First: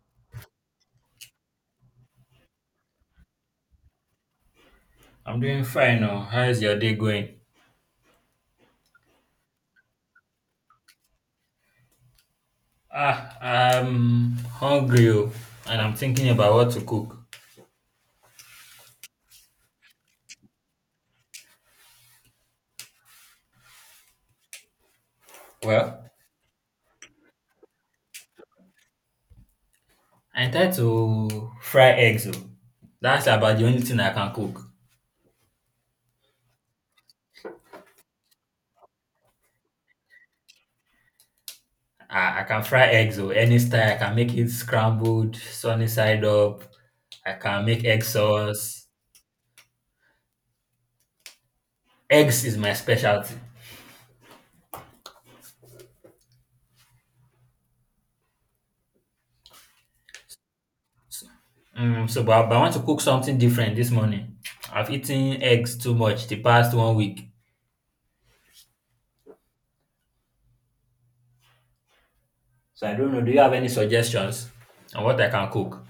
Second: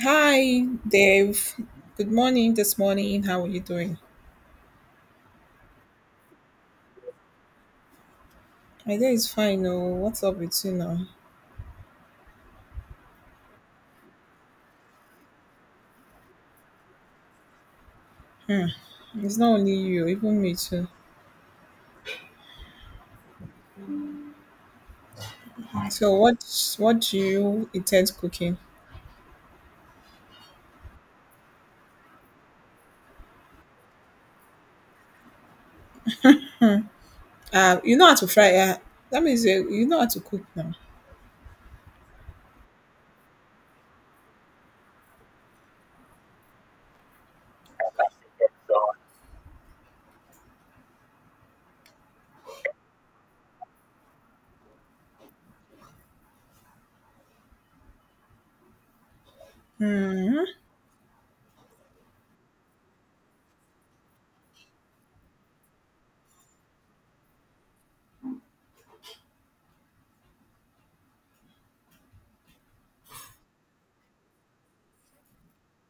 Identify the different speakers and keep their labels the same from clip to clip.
Speaker 1: Hi, Dave. Good morning this morning. How are you doing?
Speaker 2: I'm doing fine. Oh. How is your day going?
Speaker 1: My day is fine. Oh, what's up with you now?
Speaker 2: I'm hungry oh, and I'm thinking about what to cook.
Speaker 1: Hmm. It's not only you, even me too.
Speaker 2: Well,
Speaker 1: So, what do you intend cooking?
Speaker 2: I try to fry eggs. Oh. That's about the only thing I can cook.
Speaker 1: You know how to fry. That means you know how to cook now.
Speaker 2: I can fry eggs oh, any style. I can make it scrambled, sunny side up. I can make egg sauce. Eggs is my specialty.
Speaker 1: Hmm.
Speaker 2: So but I want to cook something different this morning. I've eaten eggs too much the past 1 week. So I don't know. Do you have any suggestions on what I can cook?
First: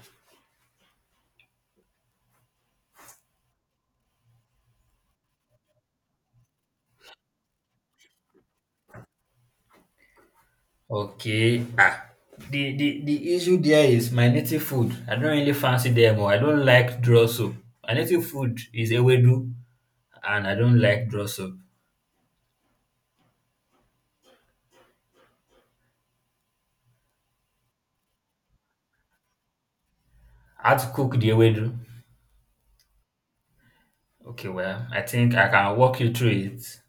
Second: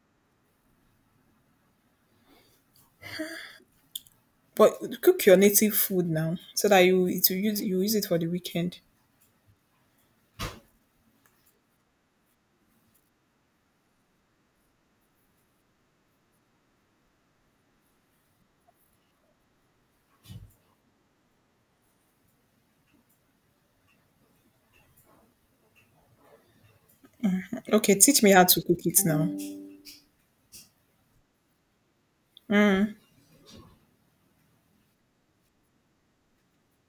Speaker 1: But cook your native food now, so that you it will use you use it for the weekend.
Speaker 2: Okay. Ah. The issue there is my native food. I don't really fancy them or I don't like draw soup. My native food is ewedu and I don't like draw soup.
Speaker 1: Okay, teach me how to cook it now.
Speaker 2: How to cook the ewedu? Okay, well, I think I can walk you through it.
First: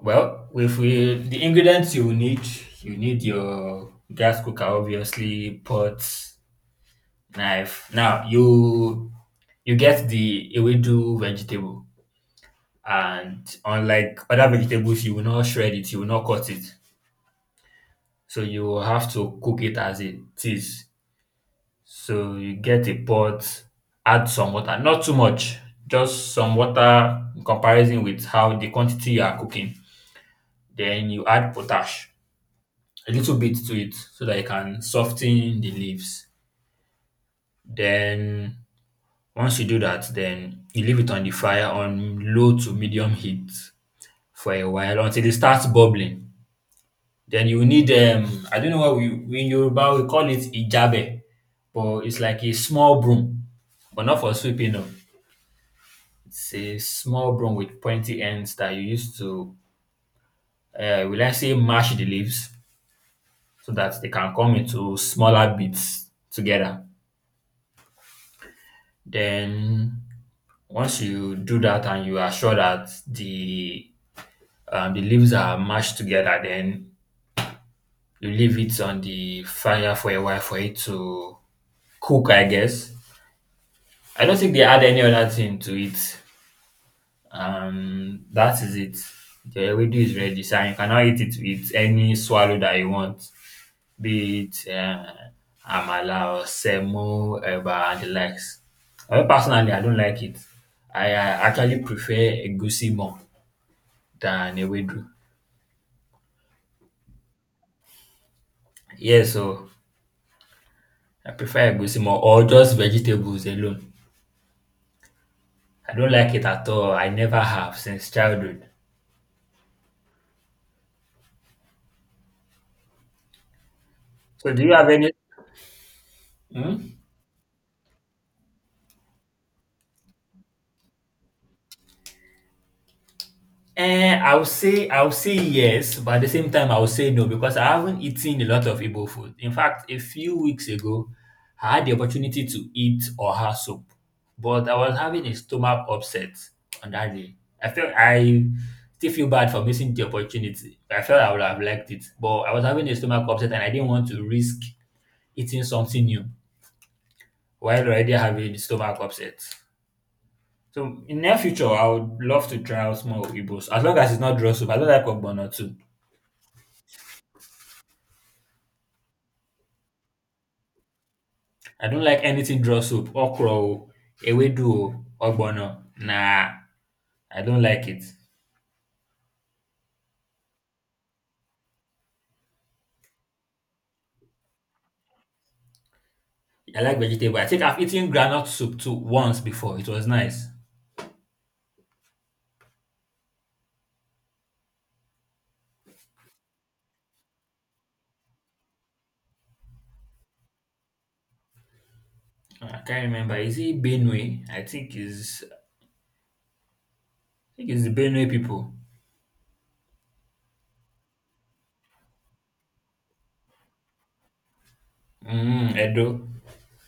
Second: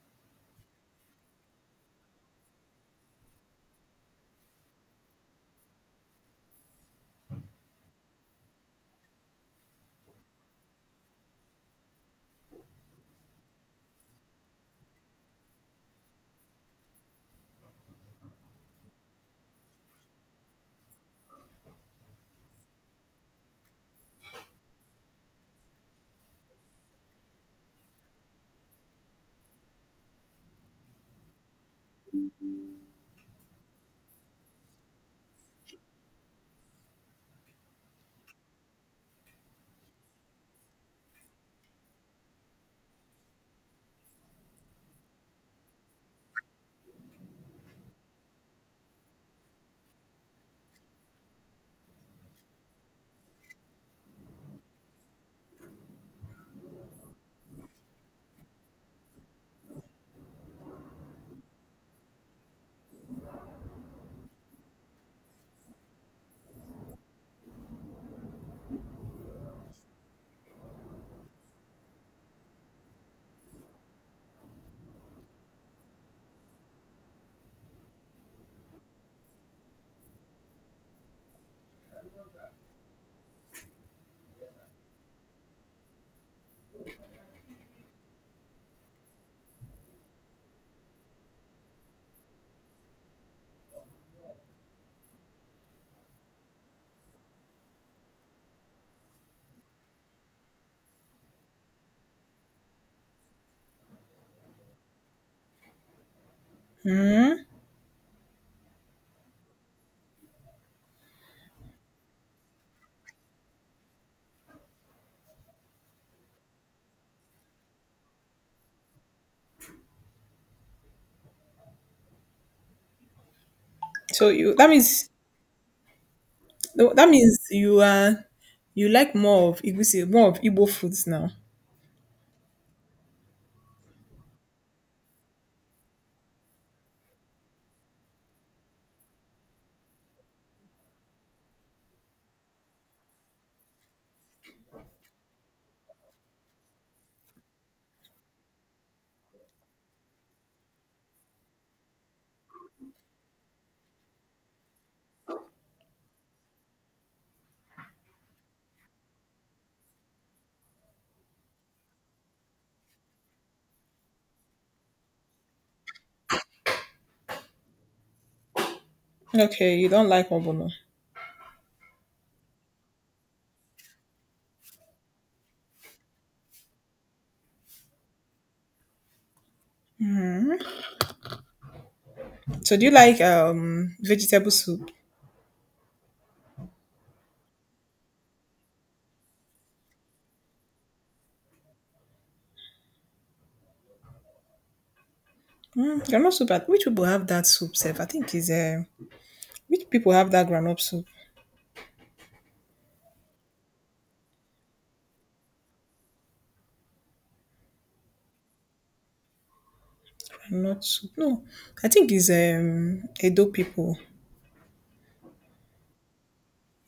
Speaker 2: Well, if we the ingredients you need your gas cooker, obviously, pot, knife. Now you get the ewedu vegetable, and unlike other vegetables, you will not shred it, you will not cut it. So you will have to cook it as it is. So you get a pot, add some water, not too much, just some water in comparison with how the quantity you are cooking. Then you add potash, a little bit to it, so that it can soften the leaves. Then once you do that, then you leave it on the fire on low to medium heat for a while until it starts bubbling. Then you will need I don't know what we in Yoruba we call it ijabe, but it's like a small broom, but not for sweeping up. It's a small broom with pointy ends that you use to will I say mash the leaves so that they can come into smaller bits together. Then once you do that and you are sure that the leaves are mashed together, then you leave it on the fire for a while for it to cook, I guess. I don't think they add any other thing to it. That is it. The ewedu is ready, so you can now eat it with any swallow that you want, be it amala or semo, eba, and the likes. Personally, I don't like it. I actually prefer egusi more than ewedu. Yeah, so I prefer egusi more or just vegetables alone. I don't like it at all. I never have since childhood.
Speaker 1: So
Speaker 2: So
Speaker 1: you
Speaker 2: do
Speaker 1: that
Speaker 2: you have any,
Speaker 1: means
Speaker 2: hmm?
Speaker 1: no, that means you are you like more of Igusi, more of Igbo foods now.
Speaker 2: Eh, I will say yes, but at the same time I will say no because I haven't eaten a lot of Igbo food. In fact, a few weeks ago, I had the opportunity to eat oha soup, but I was having a stomach upset on that day. I felt I still feel bad for missing the opportunity. I felt I would have liked it, but I was having a stomach upset and I didn't want to risk eating something new while already having stomach upset. So in near future, I would love to try out more Igbos as long as it's not draw soup. I don't like ogbono too.
Speaker 1: Okay, you don't like ogbono.
Speaker 2: I don't like anything draw soup, okra o, ewedu o, ogbono. Nah, I don't like it.
Speaker 1: Hmm. So do you like vegetable soup?
Speaker 2: I like vegetable. I think I've eaten granite soup too once before. It was nice.
Speaker 1: Mm, granite soup. I- Which people have that soup? Self, I think is which people have that granite soup?
Speaker 2: Ah, I can't remember. Is it Benue? I think it's the Benue people.
Speaker 1: Granite soup. No, I think is Edo people.
Speaker 2: Mm, Edo.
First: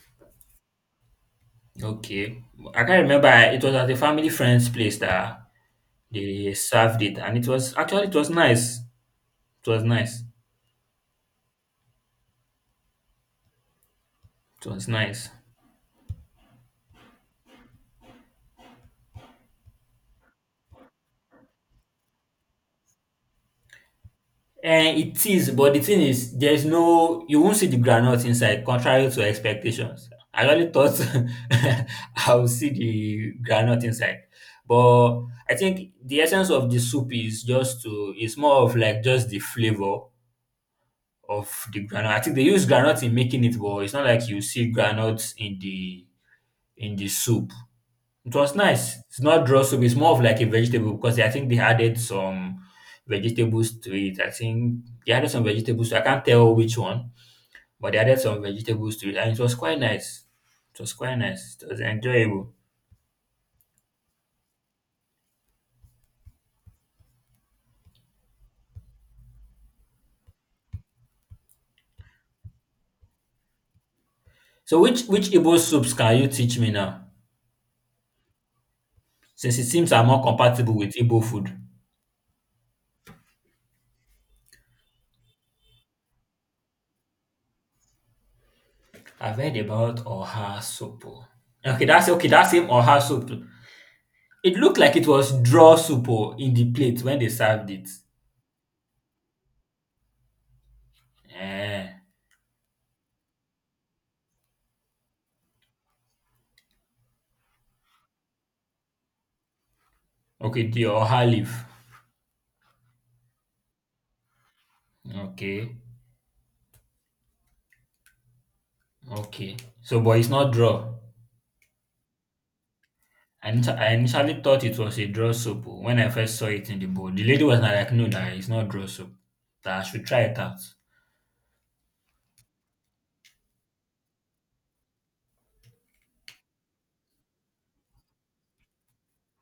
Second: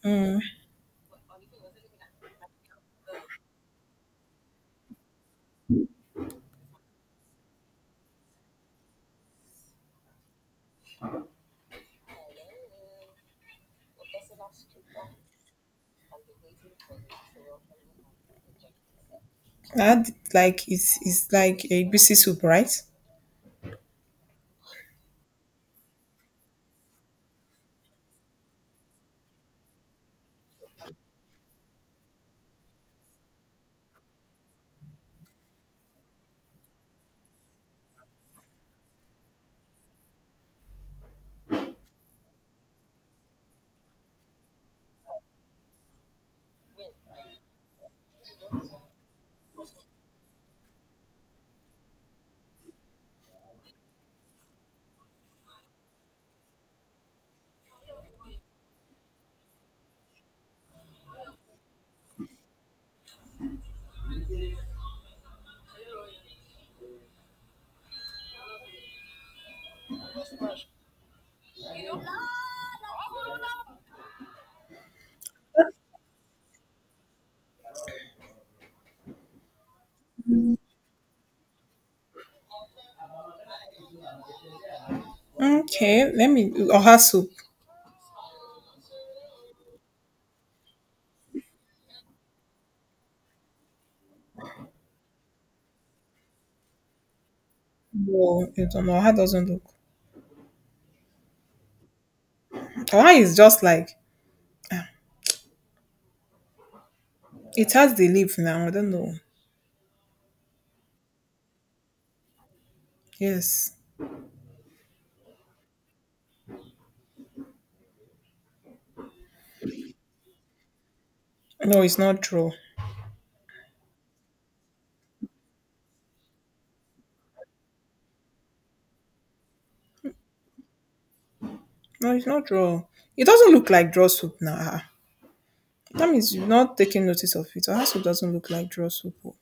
Speaker 1: Mm,
Speaker 2: Okay. I can't remember. It was at a family friend's place that they served it and it was actually it was nice. It was nice. It was nice.
Speaker 1: I like it's like a greasy soup, right?
Speaker 2: And it is, but the thing is, there's no you won't see the granite inside, contrary to expectations. I really thought I would see the granite inside. But I think the essence of the soup is just to it's more of like just the flavor of the granite. I think they use granite in making it, but it's not like you see granite in the soup. It was nice. It's not draw soup. It's more of like a vegetable because I think they added some vegetables to it. I think they added some vegetables. I can't tell which one, but they added some vegetables to it, and it was quite nice. It was quite nice. It was enjoyable. So, which Igbo soups can you teach me now? Since it seems I'm more compatible with Igbo food.
Speaker 1: Okay, let me oha soup.
Speaker 2: I've heard about oha soup. Oh. Okay, that's okay. That same oha soup. It looked like it was draw soup oh, in the plate when they served it.
Speaker 1: No, I don't know. Oha doesn't look.
Speaker 2: Eh.
Speaker 1: Oha is just like ah, it has the leaf now. I don't know.
Speaker 2: Okay, the Oha leaf.
Speaker 1: Yes.
Speaker 2: Okay, okay. So, but it's not draw.
Speaker 1: No, it's not true.
Speaker 2: I initially thought it was a draw soap oh, when I first saw it in the bowl. The lady was not like, no, that it's not draw soap. That I should try it out.
Speaker 1: No, it's not draw. It doesn't look like draw soup now. Ah. That means you're not taking notice of it. Our soup doesn't look like draw soup. Oh.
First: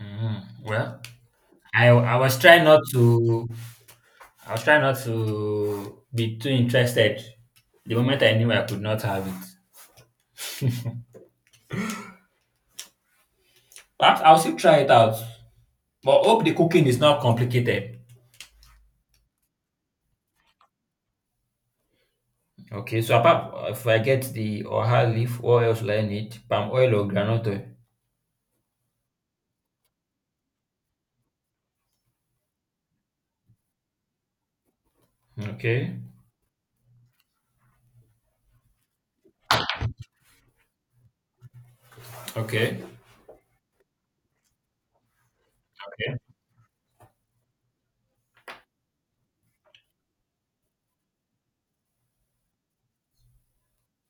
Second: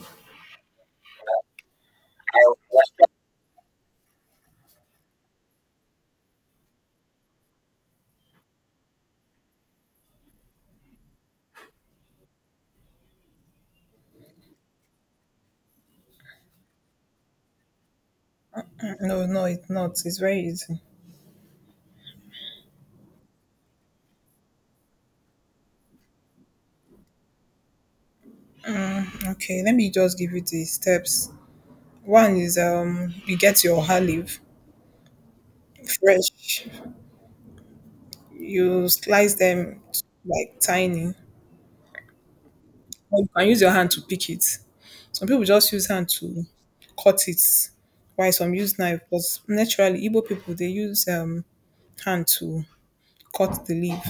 Speaker 2: Mhm. Well, I I was trying not to I was trying not to be too interested. The moment I knew I could not have it, perhaps I'll still try it out. But hope the cooking is not complicated.
Speaker 1: Mm, no, no, it's not. It's very easy.
Speaker 2: Okay, so apart if I get the oha leaf, what else will I need? Palm oil or groundnut oil?
Speaker 1: Okay, let me just give you the steps. One is you get your olive
Speaker 2: Okay,
Speaker 1: fresh. You slice them like tiny.
Speaker 2: okay,
Speaker 1: Or you can use your hand to pick it. Some people just use hand
Speaker 2: okay,
Speaker 1: to cut it. Why some use knife? Because naturally, Igbo people they use hand to cut the leaf,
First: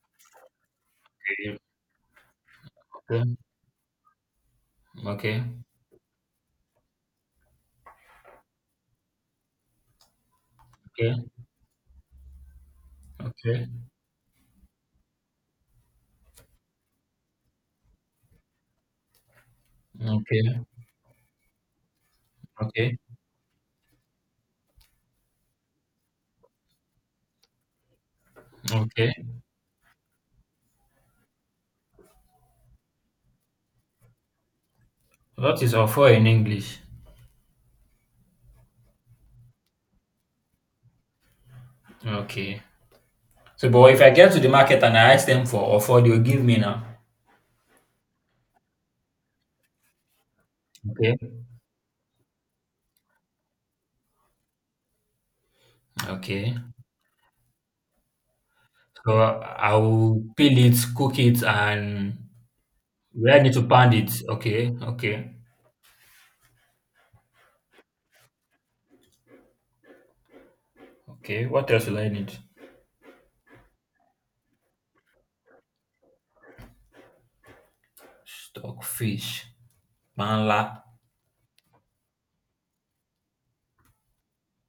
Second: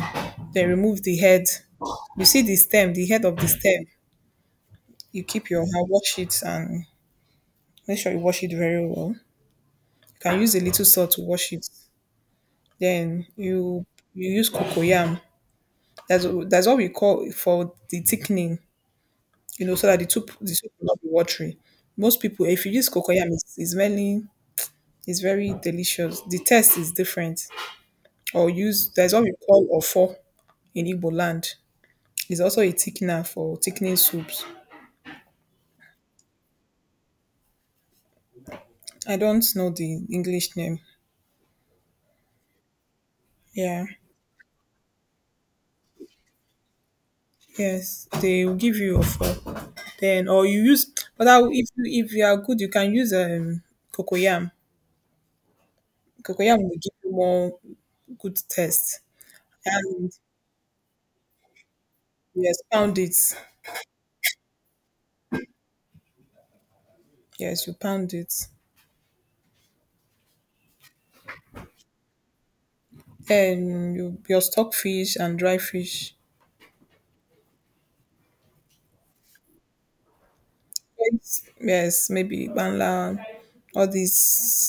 Speaker 1: then remove the head.
Speaker 2: okay,
Speaker 1: You see the stem, the head
Speaker 2: okay,
Speaker 1: of the stem. You
Speaker 2: okay,
Speaker 1: keep your hand, wash it, and make sure you wash it very well. You can use a little salt to wash it. Then
Speaker 2: okay,
Speaker 1: you use cocoyam. That's what we call for the thickening. You know, so that the soup the
Speaker 2: okay,
Speaker 1: soup will not be watery. Most people, if you use
Speaker 2: okay,
Speaker 1: cocoyam, it's mainly it's very delicious. The taste is different. Or use there's
Speaker 2: okay.
Speaker 1: what we call ofo in Igbo land. It's also a thickener for thickening soups.
Speaker 2: What is offer in English?
Speaker 1: I don't know the English name.
Speaker 2: Okay. So,
Speaker 1: Yeah.
Speaker 2: but if I get to the market and I ask them for offer, they'll give me now.
Speaker 1: Yes, they will give you offer. Then or you use
Speaker 2: Okay,
Speaker 1: but I, if you are good you can use cocoyam.
Speaker 2: okay.
Speaker 1: Cocoyam will give you more good taste.
Speaker 2: So I
Speaker 1: And
Speaker 2: will peel it, cook it, and
Speaker 1: yes, pound it.
Speaker 2: we I need to pound it. Okay, okay,
Speaker 1: Yes, you pound it.
Speaker 2: okay. What else will I need?
Speaker 1: Then you your stockfish and dry fish.
Speaker 2: Stockfish. Panla.
Speaker 1: Yes, yes, maybe banla, all these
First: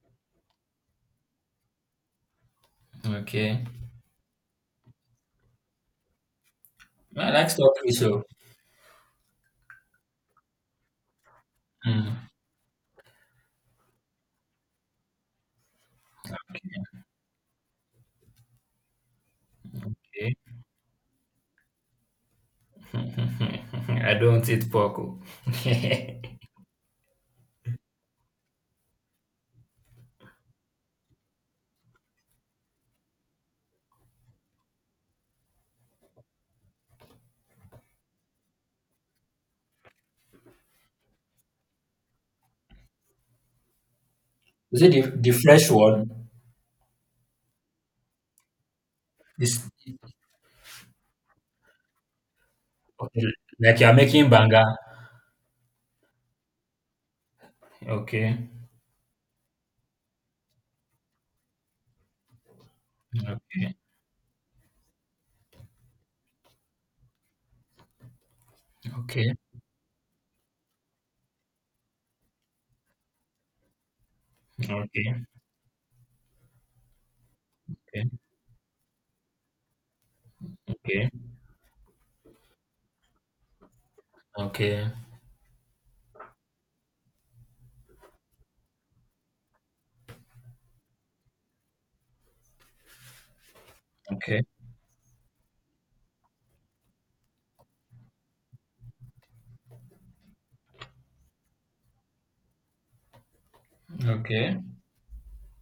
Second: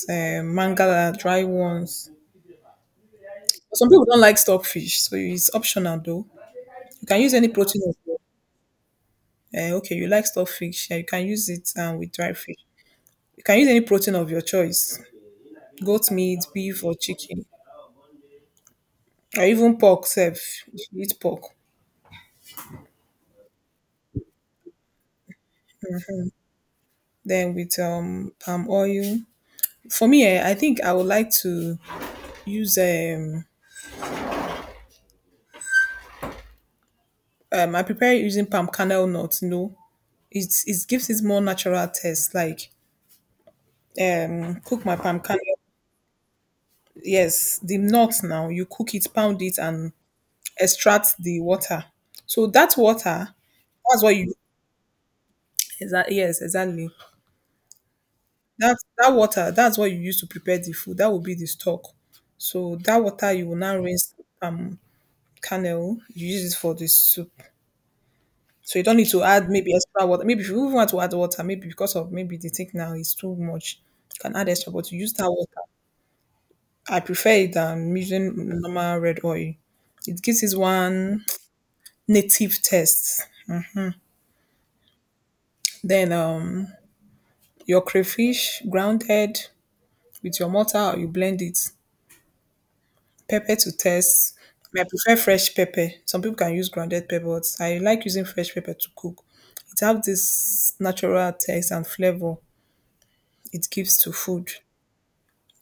Speaker 1: mangala dry ones.
Speaker 2: Okay.
Speaker 1: Some people don't like stockfish, so it's optional though. You can
Speaker 2: I
Speaker 1: use any
Speaker 2: like
Speaker 1: protein.
Speaker 2: stocky so.
Speaker 1: Okay, you like stock fish. Yeah, you can use it with
Speaker 2: Mm.
Speaker 1: dry fish. You can use any protein of your choice: goat meat, beef, or chicken, or even pork.
Speaker 2: Okay.
Speaker 1: Self, if you eat pork.
Speaker 2: I don't eat pork. Oh.
Speaker 1: Then with palm oil. For me, eh, I think I would like to use I prepare it using palm kernel nuts. You know, it's it gives it more natural taste. Like
Speaker 2: Is
Speaker 1: cook
Speaker 2: it
Speaker 1: my palm
Speaker 2: the
Speaker 1: kernel.
Speaker 2: fresh one?
Speaker 1: Yes, the nuts now you cook it, pound
Speaker 2: This
Speaker 1: it, and extract the water. So that
Speaker 2: okay.
Speaker 1: water,
Speaker 2: Like you are
Speaker 1: that's what
Speaker 2: making
Speaker 1: you
Speaker 2: banga.
Speaker 1: exactly. Yes, exactly.
Speaker 2: Okay.
Speaker 1: That that water, that's what you use to prepare the food. That will be the stock. So that water you will
Speaker 2: Okay.
Speaker 1: now rinse um cannel. You use it for the soup. So you don't need to
Speaker 2: Okay.
Speaker 1: add maybe extra water. Maybe if you even want to add water, maybe because of maybe the thing now is too much, you can add extra. But you use
Speaker 2: Okay.
Speaker 1: that water. I prefer it than
Speaker 2: Okay.
Speaker 1: using normal red oil. It gives it
Speaker 2: Okay.
Speaker 1: one native taste.
Speaker 2: Okay.
Speaker 1: Then your crayfish grounded with your mortar, you blend it. Pepper to test.
Speaker 2: Okay.
Speaker 1: I prefer fresh pepper. Some people can use grounded pepper, but I like using fresh pepper to cook. It has this natural taste and flavor it gives to food.
Speaker 2: Okay.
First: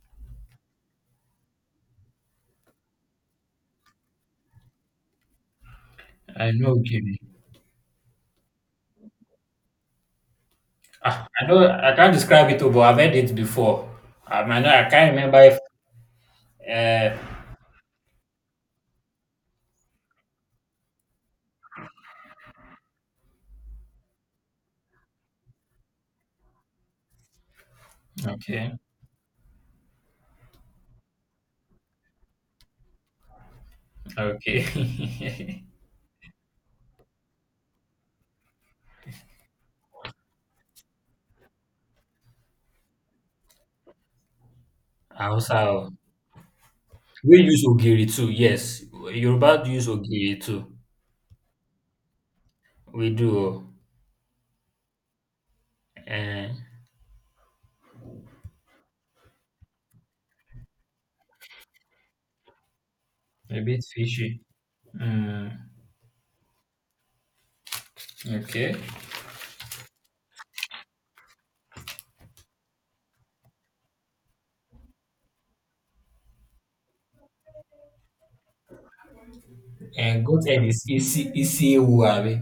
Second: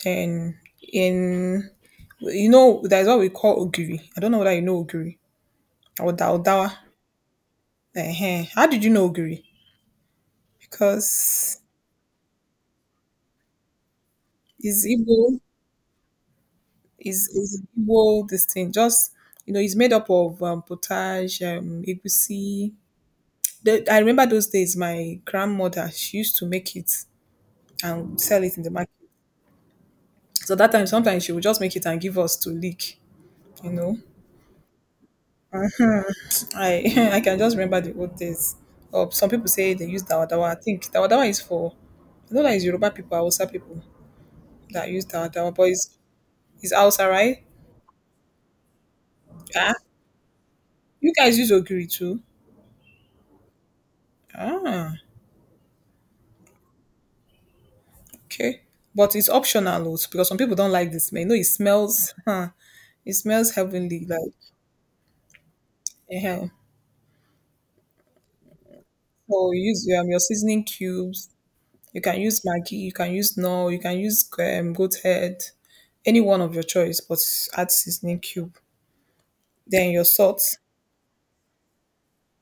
Speaker 1: Then in you know there's what we call ogiri. I don't know whether you know ogiri or
Speaker 2: I
Speaker 1: daudawa.
Speaker 2: know Gibby.
Speaker 1: How did you know ogiri?
Speaker 2: Ah, I
Speaker 1: Because
Speaker 2: know I can't describe it, oh, but I've heard it before. I might not,
Speaker 1: it's
Speaker 2: I can't remember
Speaker 1: Igbo,
Speaker 2: if uh
Speaker 1: is Igbo this thing. Just you know, it's made up of potage, egusi, the, I remember those days my grandmother she used to make it and sell it in the
Speaker 2: okay.
Speaker 1: market. So that time sometimes she would just make it and give us to lick, you know.
Speaker 2: Okay.
Speaker 1: I I can just remember the old days. Or some people say they use dawa dawa. I think dawa dawa is for I know that is Yoruba people, Hausa people that use dawa dawa,
Speaker 2: Hausa.
Speaker 1: but
Speaker 2: Oh.
Speaker 1: it's Hausa,
Speaker 2: We
Speaker 1: right?
Speaker 2: use ogiri too, yes. Yoruba do
Speaker 1: Ah,
Speaker 2: use ogiri too.
Speaker 1: you guys use ogiri too.
Speaker 2: We do.
Speaker 1: Ah,
Speaker 2: Uh,
Speaker 1: okay. But it's optional also because some people don't like the smell. You know, it smells. Huh, it smells
Speaker 2: a bit
Speaker 1: heavenly. Like,
Speaker 2: fishy. Mm,
Speaker 1: eh.
Speaker 2: okay.
Speaker 1: So you use your seasoning cubes. You can use Maggi, you can use no, you can use goat head, any one of your choice, but add seasoning cube. Then your
Speaker 2: And goat
Speaker 1: salt.
Speaker 2: head is isi isi ewu abi.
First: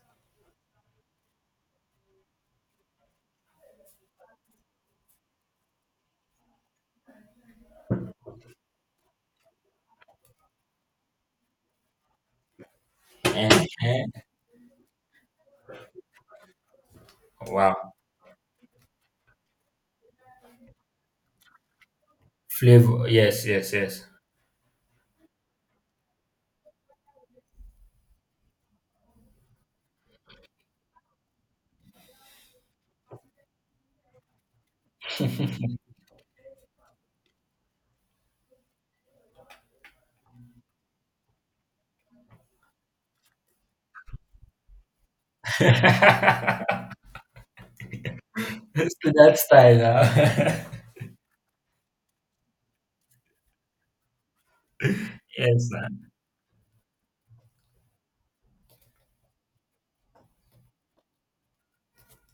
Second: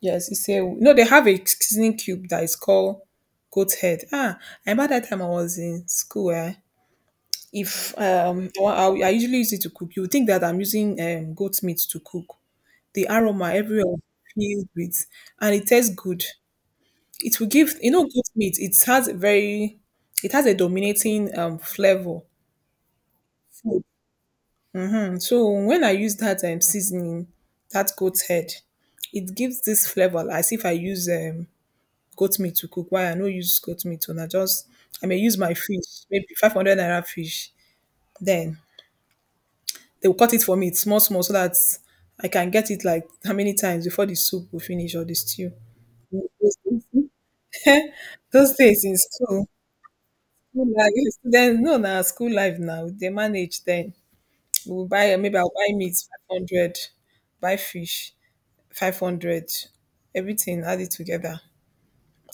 Speaker 1: Yes, it's a no. They have a seasoning cube that is called goat head. Ah, I remember that time I was in school. Eh, if I usually use it to cook. You would think that I'm using goat meat to cook. The aroma everywhere was
Speaker 2: Eh,
Speaker 1: filled with, and it tastes good. It will give you
Speaker 2: wow.
Speaker 1: know goat meat. It has a very it has a dominating flavor.
Speaker 2: Flavor. Yes, yes,
Speaker 1: Food.
Speaker 2: yes.
Speaker 1: And so when I use that seasoning, that goat head, it gives this flavor as if I use goat meat to cook. Why I no use goat meat and I just I may use my fish, maybe 500 naira fish. Then they will cut it for me, small small so that I can get it like how many times before the soup will finish or the stew.
Speaker 2: to
Speaker 1: Those days in
Speaker 2: that
Speaker 1: school.
Speaker 2: style.
Speaker 1: School
Speaker 2: Huh?
Speaker 1: life student no na school life now they manage then. We will buy maybe I'll
Speaker 2: yes,
Speaker 1: buy meat
Speaker 2: man.
Speaker 1: 500, buy fish 500, everything add it together.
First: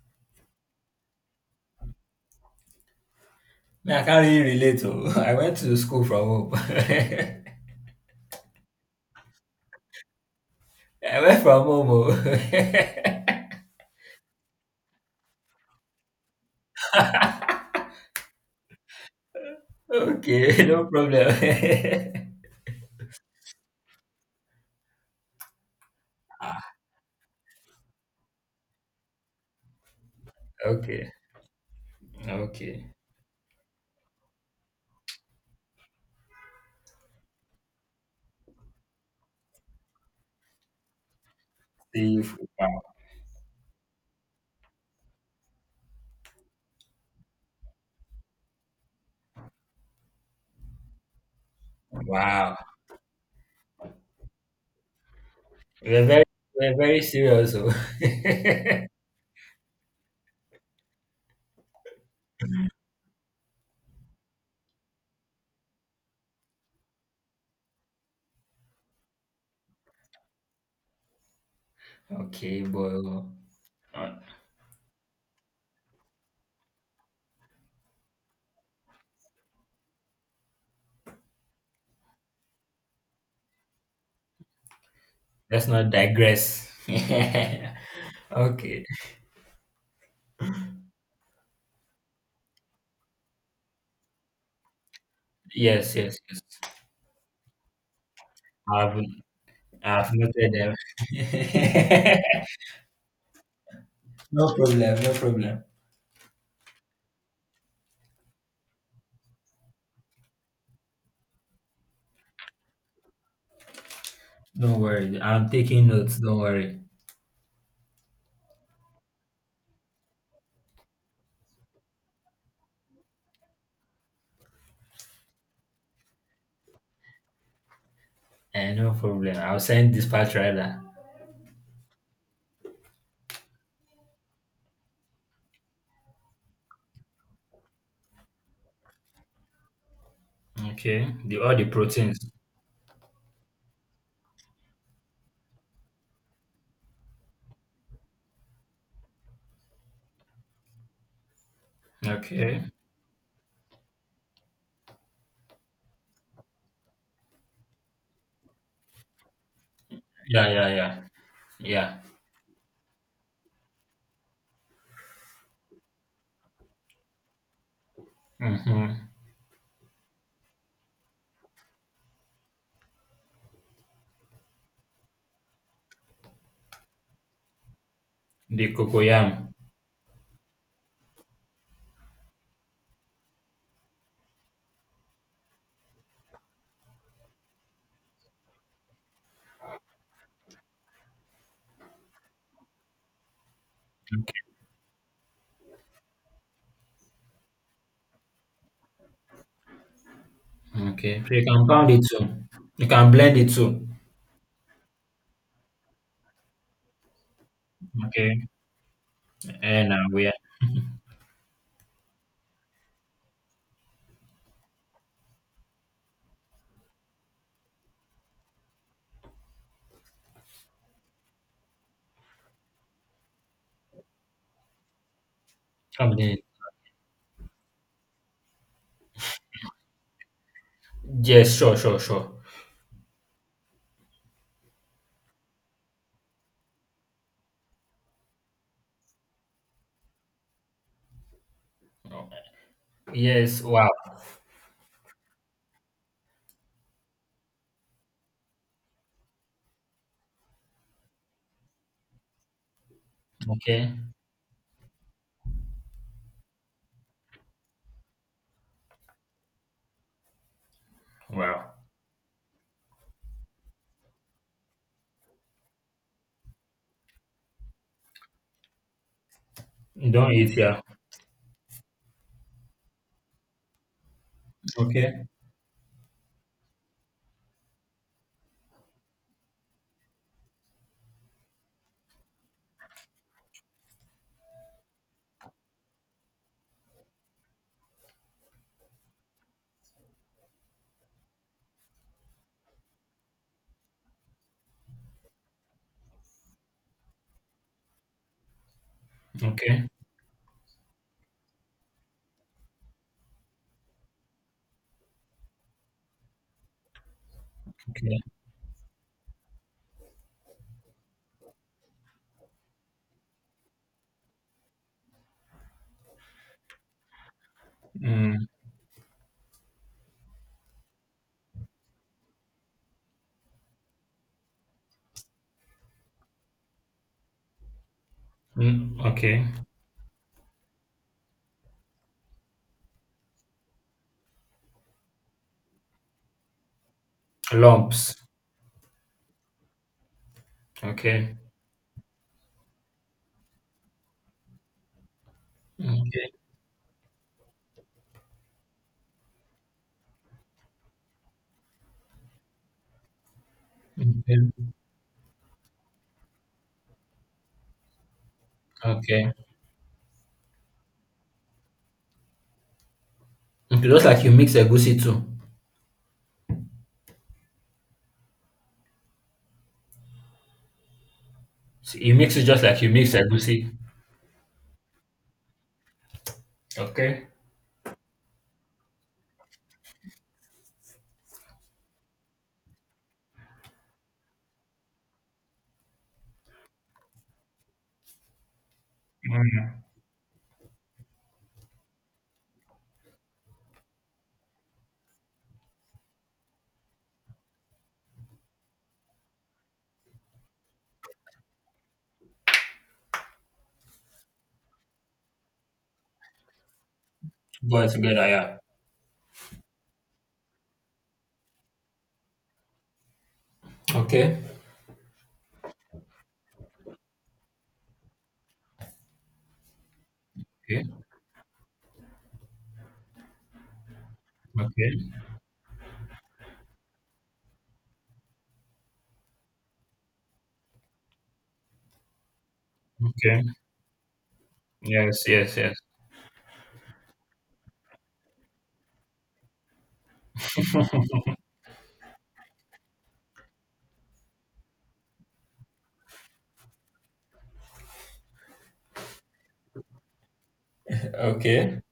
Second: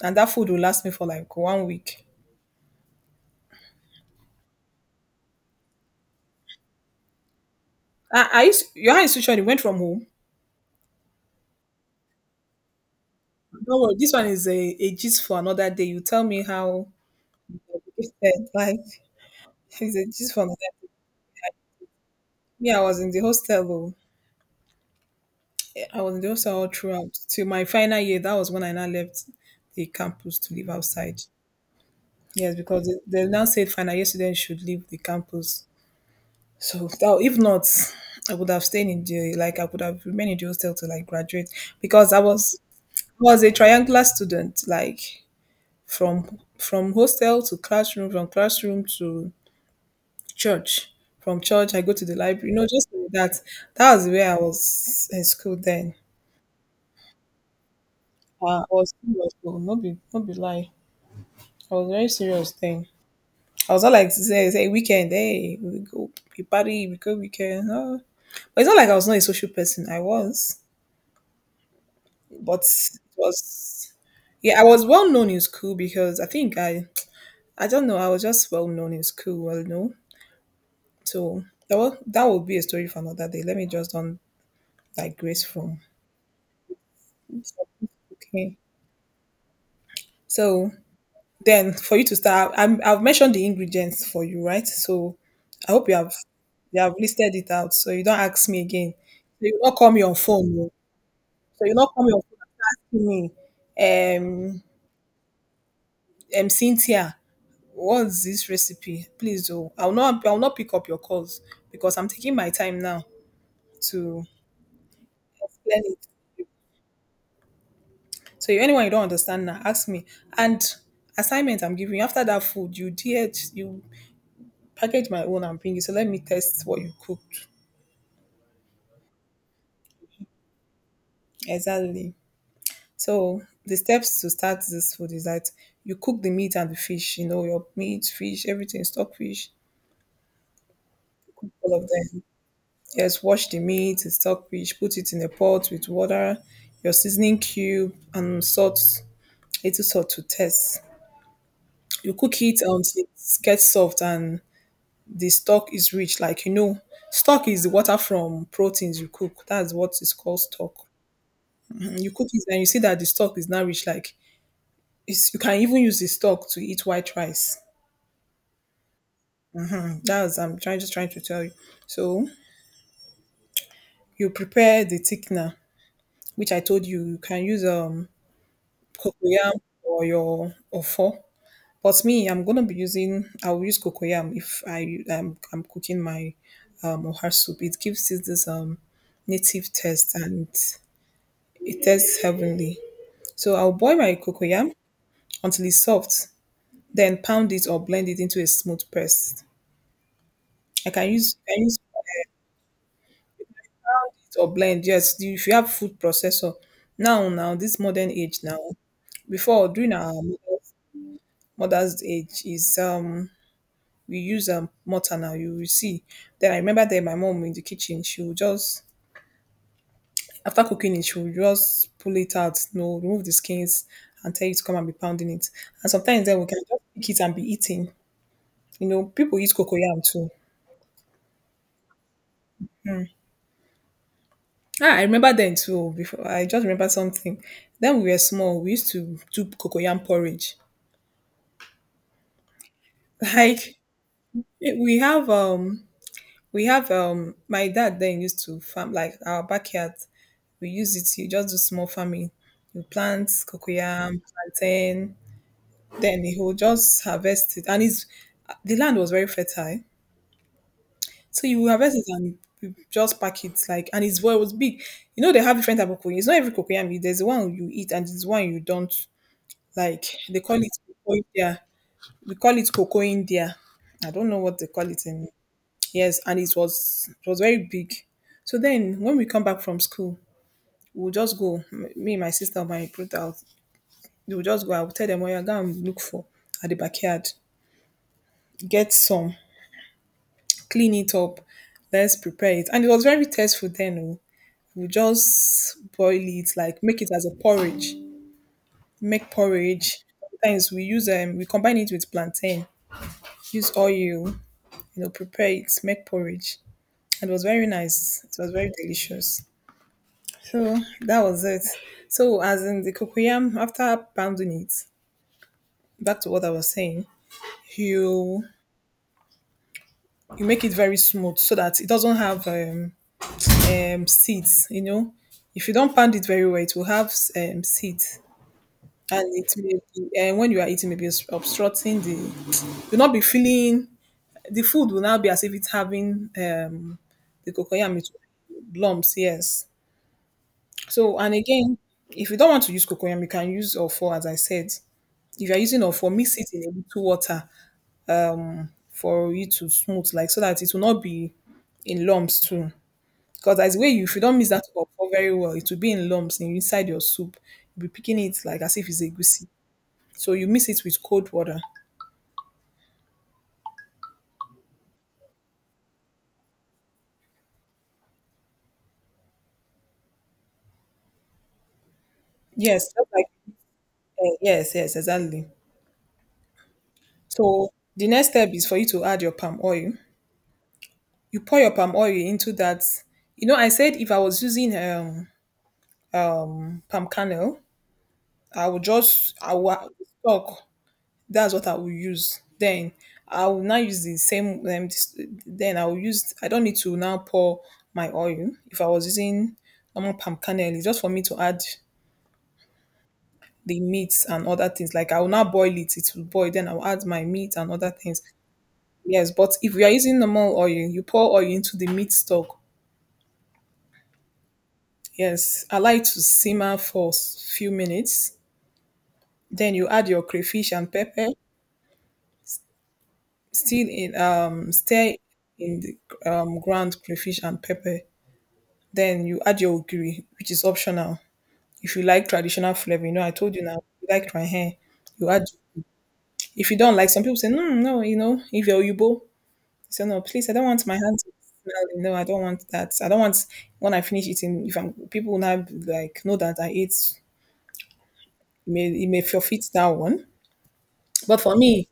Speaker 1: And that food will last me for like one week.
Speaker 2: Me, I can't really relate. Oh. I went to school from home.
Speaker 1: I used, your high institution you went from home.
Speaker 2: I went from home. Oh.
Speaker 1: Don't worry, this one is a gist for another day. You tell me how it's said, like it's a gist for another
Speaker 2: okay, no
Speaker 1: day.
Speaker 2: problem.
Speaker 1: Me, I was in the hostel though. Yeah, I was in the hostel all throughout. Till my final year, that was when I now left the campus to live
Speaker 2: okay.
Speaker 1: outside. Yes,
Speaker 2: Okay.
Speaker 1: because they now said final students should leave the campus. So that, if not, I would have stayed in the like I would have remained in the hostel to like graduate
Speaker 2: See
Speaker 1: because I
Speaker 2: you for wow.
Speaker 1: was a triangular student like from hostel to classroom from classroom to church from church I go to the library, you
Speaker 2: Wow.
Speaker 1: know, just like that, that was where I was in school then.
Speaker 2: We're very we're very serious oh.
Speaker 1: I was serious though, no be no be lie. I was very serious then. I was not like say say weekend, hey, we go we party, we go weekend. Oh. But it's not like I was not a social person. I was, but
Speaker 2: Okay, but
Speaker 1: it was
Speaker 2: uh,
Speaker 1: yeah, I was well known in school because I think I don't know I was just well known in school. Well, known. So that will be a story for another day. Let me just don't digress
Speaker 2: let's
Speaker 1: from.
Speaker 2: not digress.
Speaker 1: Okay,
Speaker 2: Okay.
Speaker 1: so then for you to start, I've mentioned the ingredients for you, right? So I hope
Speaker 2: Yes, yes, yes.
Speaker 1: you have listed it out, so you don't ask me again.
Speaker 2: I've
Speaker 1: So you not call me
Speaker 2: I've
Speaker 1: on
Speaker 2: noted
Speaker 1: phone, no.
Speaker 2: them.
Speaker 1: So you not call me on phone and start asking
Speaker 2: No
Speaker 1: me,
Speaker 2: problem, no problem.
Speaker 1: Cynthia, what's this recipe? Please do. I'll not pick up your calls because I'm taking my time now to
Speaker 2: No worry. I'm
Speaker 1: explain
Speaker 2: taking
Speaker 1: it.
Speaker 2: notes, don't worry.
Speaker 1: So if anyone you don't understand now, ask me. And assignment I'm giving you after that food, you did you package my own and bring it. So let me test what you cooked.
Speaker 2: Eh, no problem. I'll send dispatch rider.
Speaker 1: Exactly. So the steps to start this food is that you cook the meat and the fish, you know, your meat, fish, everything, stockfish,
Speaker 2: Okay. The
Speaker 1: cook
Speaker 2: all the
Speaker 1: all of them.
Speaker 2: proteins.
Speaker 1: Yes, wash the meat, the stockfish, put it in a pot with water, your seasoning cube, and salt, little salt to taste. You cook
Speaker 2: Okay.
Speaker 1: it until it gets soft and the stock is rich. Like, you know, stock is the water from proteins you cook. That's what is called
Speaker 2: Yeah, yeah,
Speaker 1: stock.
Speaker 2: yeah. Yeah.
Speaker 1: You cook it and you see that the stock is now rich. Like, it's, you can even use the stock to eat white rice.
Speaker 2: Mm-hmm.
Speaker 1: That's I'm trying just trying to tell you. So you prepare the thickener, which I told you you can use
Speaker 2: The cocoyam.
Speaker 1: cocoyam or your ofo. But me, I'm gonna be using I will use cocoyam if I'm cooking my ohar soup. It gives it this native taste and it tastes heavenly. So I'll boil my
Speaker 2: Okay.
Speaker 1: cocoyam until it's soft, then pound it or blend it into a smooth paste.
Speaker 2: Okay. So you
Speaker 1: I
Speaker 2: can
Speaker 1: use
Speaker 2: pound it too. You can blend it too.
Speaker 1: or blend. Yes, if you have food processor now this modern age
Speaker 2: Okay.
Speaker 1: now. Before
Speaker 2: And
Speaker 1: during our
Speaker 2: we are
Speaker 1: mother's age is we use mortar now. You will see. Then I remember that my mom in the kitchen she would just after cooking it she would just pull it out, you know, remove the skins and tell you to come and be pounding it. And sometimes
Speaker 2: coming.
Speaker 1: then we can just pick it and be eating. You know, people eat cocoyam too.
Speaker 2: Yes, sure, sure, sure.
Speaker 1: I remember then too. Before I just remember something. Then we were small. We used to do cocoyam porridge.
Speaker 2: Yes,
Speaker 1: Like
Speaker 2: wow.
Speaker 1: Eh, We have um we have my dad then used to farm like our backyard. We use it to just do small farming. We plant
Speaker 2: Okay.
Speaker 1: cocoyam, plantain, then he will just harvest it. And it's The land was very fertile. So you will
Speaker 2: Wow.
Speaker 1: harvest it and you just pack it like and it's well it was big. You know they have different type of cocoyam. It's not every cocoyam, there's the one you eat and there's the one you don't, like
Speaker 2: You don't
Speaker 1: they
Speaker 2: eat
Speaker 1: call it
Speaker 2: here.
Speaker 1: cocoa India. We call it cocoa India. I don't know what they call it
Speaker 2: Okay.
Speaker 1: in. Yes, and it was very big. So then when we come back from school, we'll just go. M- Me, my sister, my brother, we'll just go. I'll tell them, well, you're going to look for at the backyard. Get some, clean it up. Let's prepare it. And it was very tasteful then, oh. We'll just boil it, like make it as a porridge. Make
Speaker 2: Okay.
Speaker 1: porridge. Sometimes we combine it with plantain, use oil, you know, prepare it, make porridge. And it was very
Speaker 2: Okay.
Speaker 1: nice. It was very delicious. So that was it. So as in the cocoyam, after pounding it, back to what I was saying,
Speaker 2: Mm.
Speaker 1: you you make it very smooth so that it doesn't have seeds. You know, if you don't pound it very well, it will have seeds,
Speaker 2: Mm.
Speaker 1: and
Speaker 2: Okay.
Speaker 1: it may be, and when you are eating, maybe it's obstructing the. You'll not be feeling the food will now be as if it's having the cocoyam it
Speaker 2: Lumps.
Speaker 1: lumps. Yes. So and
Speaker 2: Okay.
Speaker 1: again, if you don't want to use cocoyam, you can use or as I said. If you're using off,
Speaker 2: Okay.
Speaker 1: mix it in a little water for it to smooth, like so that it will not be in lumps too. Because as the way you, if you don't mix
Speaker 2: Okay.
Speaker 1: that up very well, it will be in lumps inside your soup. You'll be picking it like as if it's
Speaker 2: Okay.
Speaker 1: egusi. So you mix it with cold water.
Speaker 2: Okay, just like you mix egusi too. So you mix it just like you
Speaker 1: Yes, just
Speaker 2: mix
Speaker 1: like
Speaker 2: egusi.
Speaker 1: yes, exactly.
Speaker 2: Okay.
Speaker 1: So the next step is for you to add your palm oil. You pour your palm oil into that. You know, I said if I was using palm kernel, I
Speaker 2: Mm.
Speaker 1: would stock, that's what I will use. Then I will now use the same. This, then I will use. I don't need to now pour my oil. If I was using normal palm kernel, it's just for me to add the meats and other things. Like I will now boil it. It will boil. Then I will add my meat and
Speaker 2: Go
Speaker 1: other things.
Speaker 2: together, yeah.
Speaker 1: Yes, but if you are using normal oil, you pour oil into the meat stock.
Speaker 2: Okay.
Speaker 1: Yes, allow it to simmer for few minutes. Then you add your crayfish
Speaker 2: Okay.
Speaker 1: and pepper. Still in
Speaker 2: Okay.
Speaker 1: stir in the ground crayfish and pepper. Then you add your ogiri, which is optional. If you like traditional flavor, you know, I
Speaker 2: Okay.
Speaker 1: told you now, if you like my hair,
Speaker 2: Yes,
Speaker 1: you add.
Speaker 2: yes, yes.
Speaker 1: If you don't like, some people say, no, no, you know, if you're Yubo, you say, no, please, I don't want my hands to smell. No, I don't want that. I don't want, when I finish eating, if I'm, people will now be like, know that I ate, it may forfeit that one. But for
Speaker 2: Okay.
Speaker 1: me,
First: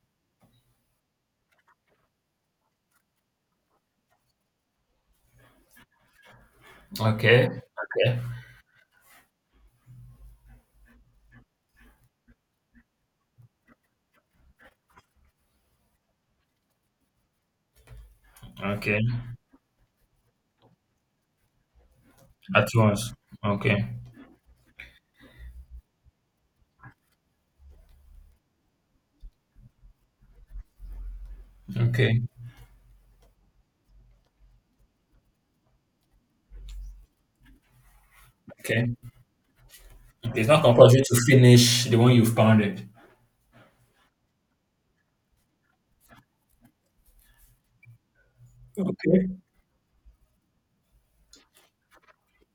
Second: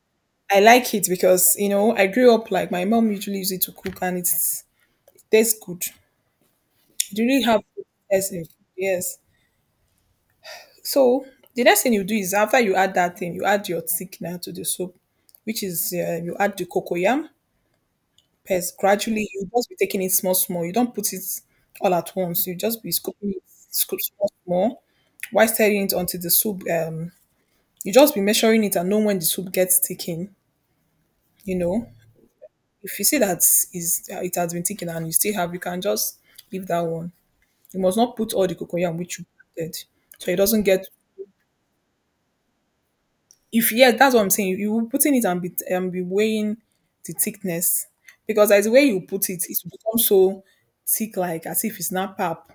Speaker 1: I like it because, you know, I grew up like my mom usually used it to cook and it's tastes good. It really
Speaker 2: Okay,
Speaker 1: have,
Speaker 2: okay,
Speaker 1: yes, yes. So the next thing you do is after you add that thing, you add your thickener to the soup, which is you add the cocoyam paste
Speaker 2: okay.
Speaker 1: gradually. You just be taking it small, small. You don't put it all at once. You
Speaker 2: At
Speaker 1: just be
Speaker 2: once.
Speaker 1: scooping it,
Speaker 2: Okay.
Speaker 1: scoop small, small while stirring it until the soup. You just be measuring it and know when the soup gets thickened. You know,
Speaker 2: Okay.
Speaker 1: if you see that is it has been thickened and you still have, you can just leave that one. You must not put all the
Speaker 2: Okay.
Speaker 1: cocoyam which you added, so it
Speaker 2: Okay, it's not
Speaker 1: doesn't get,
Speaker 2: compulsory to finish the one you've pounded.
Speaker 1: if yes, that's what I'm saying. You will putting it and be weighing the thickness because as the way you
Speaker 2: Okay.
Speaker 1: put it, it will become so thick, like as if it's not pap.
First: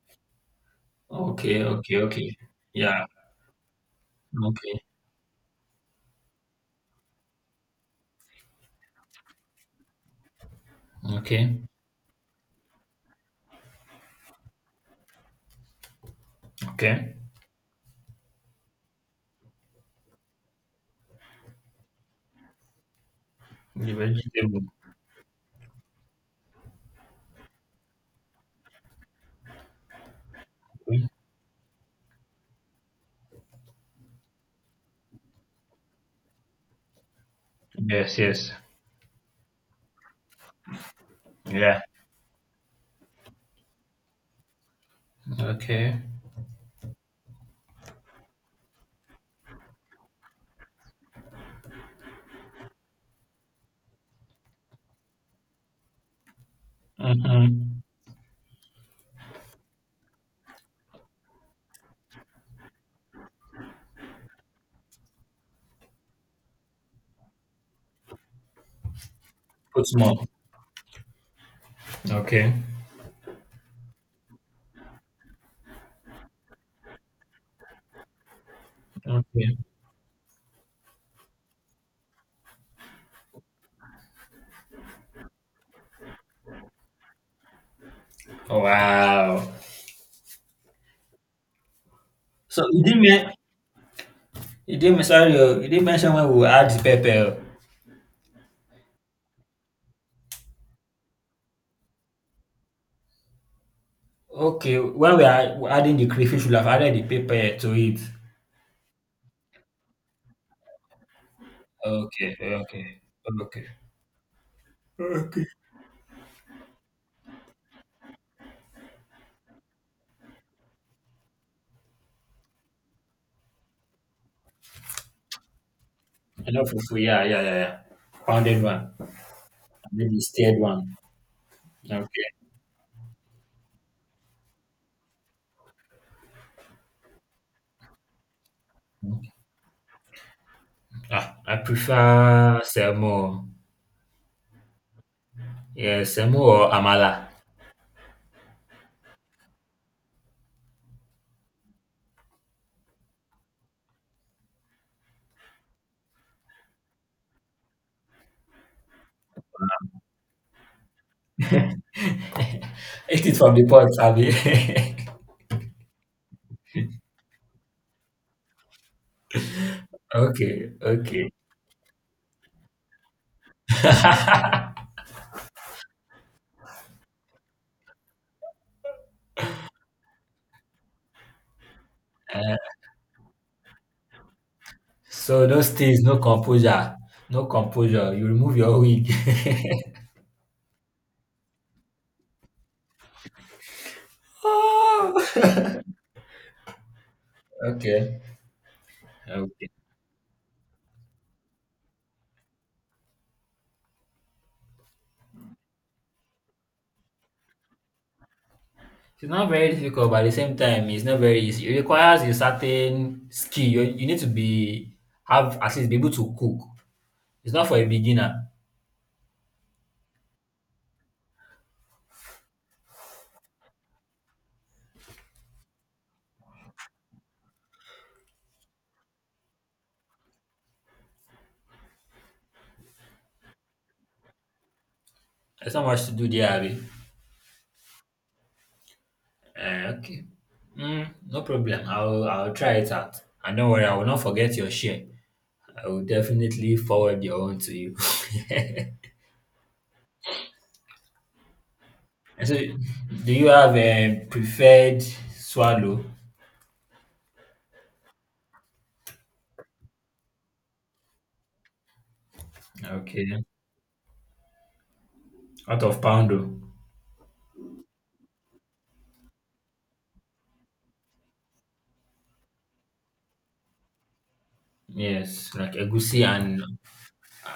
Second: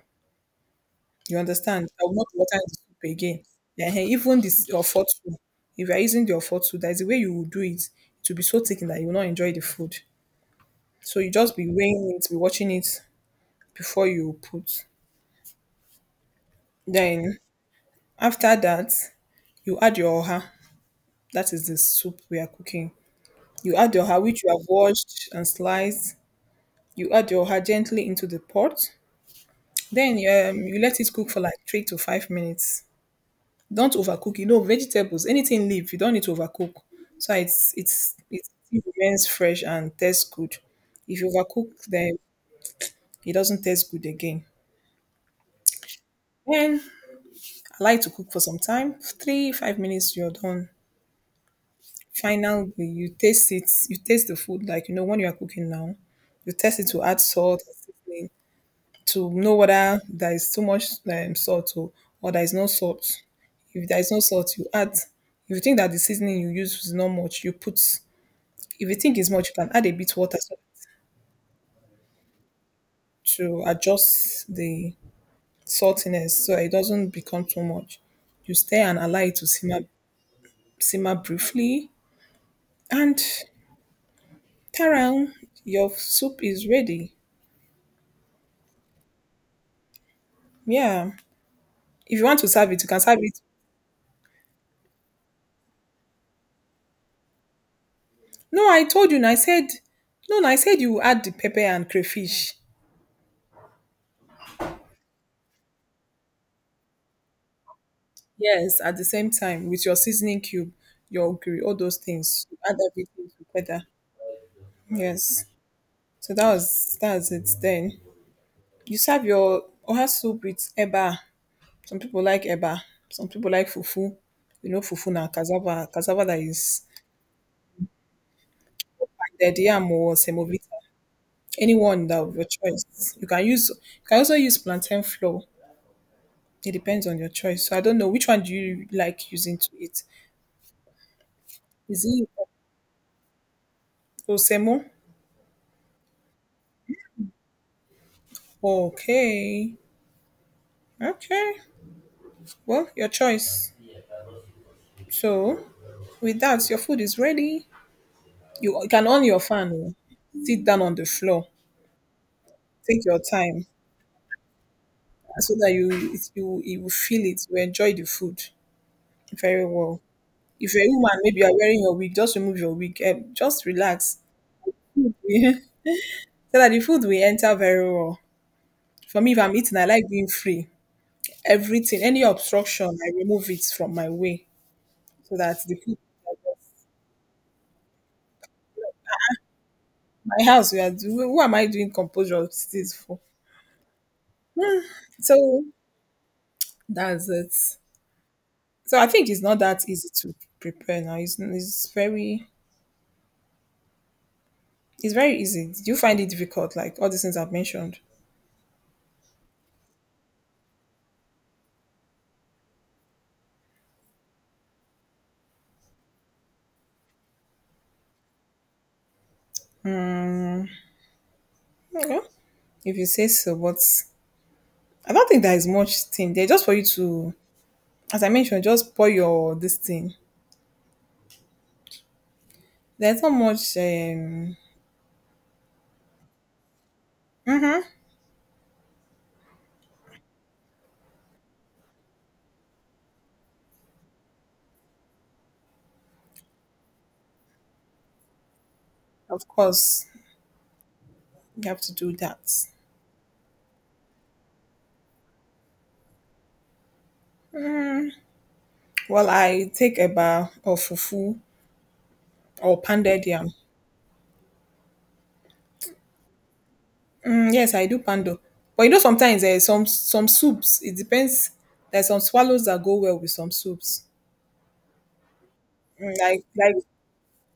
Speaker 1: You
Speaker 2: Okay,
Speaker 1: understand?
Speaker 2: okay,
Speaker 1: I will not
Speaker 2: okay.
Speaker 1: water the
Speaker 2: Yeah.
Speaker 1: soup again. Ehen, even this
Speaker 2: Okay.
Speaker 1: your fork too. If you are using your fork too, that's the way you will do it. It will be so thick that you will not enjoy the food. So you just
Speaker 2: Okay.
Speaker 1: be weighing it, be watching it before you put.
Speaker 2: Okay.
Speaker 1: Then after that, you add your oha. That is the soup we are cooking. You
Speaker 2: The
Speaker 1: add your oha which you
Speaker 2: vegetable.
Speaker 1: have washed and sliced. You add your oha gently into the pot. Then you let
Speaker 2: Okay.
Speaker 1: it cook for like 3 to 5 minutes. Don't overcook. You know, vegetables, anything leaf, you don't need to overcook. So
Speaker 2: Yes,
Speaker 1: it
Speaker 2: yes.
Speaker 1: still remains fresh and tastes good. If you overcook,
Speaker 2: Yeah.
Speaker 1: then it doesn't taste good again.
Speaker 2: Okay.
Speaker 1: Then I like to cook for some time. 3, 5 minutes, you're done. Final, you taste it. You taste the food like you know when you are cooking now. You taste it to add salt,
Speaker 2: Mm-hmm.
Speaker 1: to know whether there is too much salt or there is no salt. If there is no salt, you add. If you think that the seasoning you use is not much, you put. If you think it's much, you can
Speaker 2: Put
Speaker 1: add a
Speaker 2: more.
Speaker 1: bit water so
Speaker 2: Okay.
Speaker 1: to adjust the saltiness so it doesn't become too much. You stay and allow it to
Speaker 2: Okay.
Speaker 1: simmer, simmer briefly, and taran, your soup is ready.
Speaker 2: Wow.
Speaker 1: Yeah. If you want to
Speaker 2: So
Speaker 1: serve it, you can serve it.
Speaker 2: you didn't sorry, oh, you didn't mention when we will add the pepper. Oh.
Speaker 1: No, I told you. Na I said, no, na I said you add the pepper and crayfish.
Speaker 2: Okay, when we are adding the crayfish, we would have added the pepper to it.
Speaker 1: Yes, at the same time, with your seasoning cube, your ogiri, all those
Speaker 2: Okay,
Speaker 1: things,
Speaker 2: okay,
Speaker 1: you add everything
Speaker 2: okay.
Speaker 1: together.
Speaker 2: Okay.
Speaker 1: Yes. So that's it then. You serve your oha soup with eba. Some people like eba. Some people like fufu. You know fufu na cassava, cassava that
Speaker 2: I know
Speaker 1: is
Speaker 2: fufu, yeah, yeah, yeah, yeah. Pounded one,
Speaker 1: the yam or
Speaker 2: maybe stirred
Speaker 1: semovita.
Speaker 2: one.
Speaker 1: Anyone that
Speaker 2: Okay.
Speaker 1: of your choice. You can use, you can also use plantain flour. It depends on your choice. So I don't know which one do you like using to eat.
Speaker 2: Ah, I
Speaker 1: Is it
Speaker 2: prefer semo.
Speaker 1: osemo?
Speaker 2: Yeah, semo or amala.
Speaker 1: Okay. Okay. Well, your choice. So, with that, your food is ready. You can on your fan, oh. Sit down on the floor. Take your
Speaker 2: Eat it from the
Speaker 1: time
Speaker 2: pot, Abi.
Speaker 1: so that you you will feel it. You enjoy the food very well.
Speaker 2: Okay,
Speaker 1: If you're a woman,
Speaker 2: okay.
Speaker 1: maybe you're wearing your wig. Just remove your wig. Just relax. So that the food will enter very well. For me, if I'm eating, I like being free. Everything, any
Speaker 2: Eh,
Speaker 1: obstruction, I remove it from my way so
Speaker 2: so
Speaker 1: that
Speaker 2: those
Speaker 1: the food
Speaker 2: things, no composure, no composure. You remove your wig.
Speaker 1: my house we are doing who am I doing composure of this for. So
Speaker 2: Oh.
Speaker 1: that's it.
Speaker 2: Okay.
Speaker 1: So I think it's not
Speaker 2: Okay.
Speaker 1: that easy to prepare now. It's very, it's very easy. Do you find it difficult, like all the things I've mentioned?
Speaker 2: It's not very difficult, but at the same time, it's not very easy. It requires a certain skill. You need to be have at least be able to cook. It's not for a beginner.
Speaker 1: Okay. If you say so, but I don't think there is much thing there. Just for you to, as I mentioned, just pour your this thing. There's not much.
Speaker 2: There's not much to do there, Abby.
Speaker 1: Hmm.
Speaker 2: Okay. No problem. I'll try it out. And don't worry, I will not forget your share. I will definitely forward your own to you.
Speaker 1: Of course, you have to do that.
Speaker 2: And so, do you have a preferred swallow?
Speaker 1: Well, I take a bar of fufu or pounded
Speaker 2: Okay.
Speaker 1: yam.
Speaker 2: Out of poundo.
Speaker 1: Mm, yes, I do pando. But you know, sometimes some soups. It depends. There's some swallows that go well with some soups.
Speaker 2: Yes, like
Speaker 1: Mm,
Speaker 2: egusi and
Speaker 1: Like,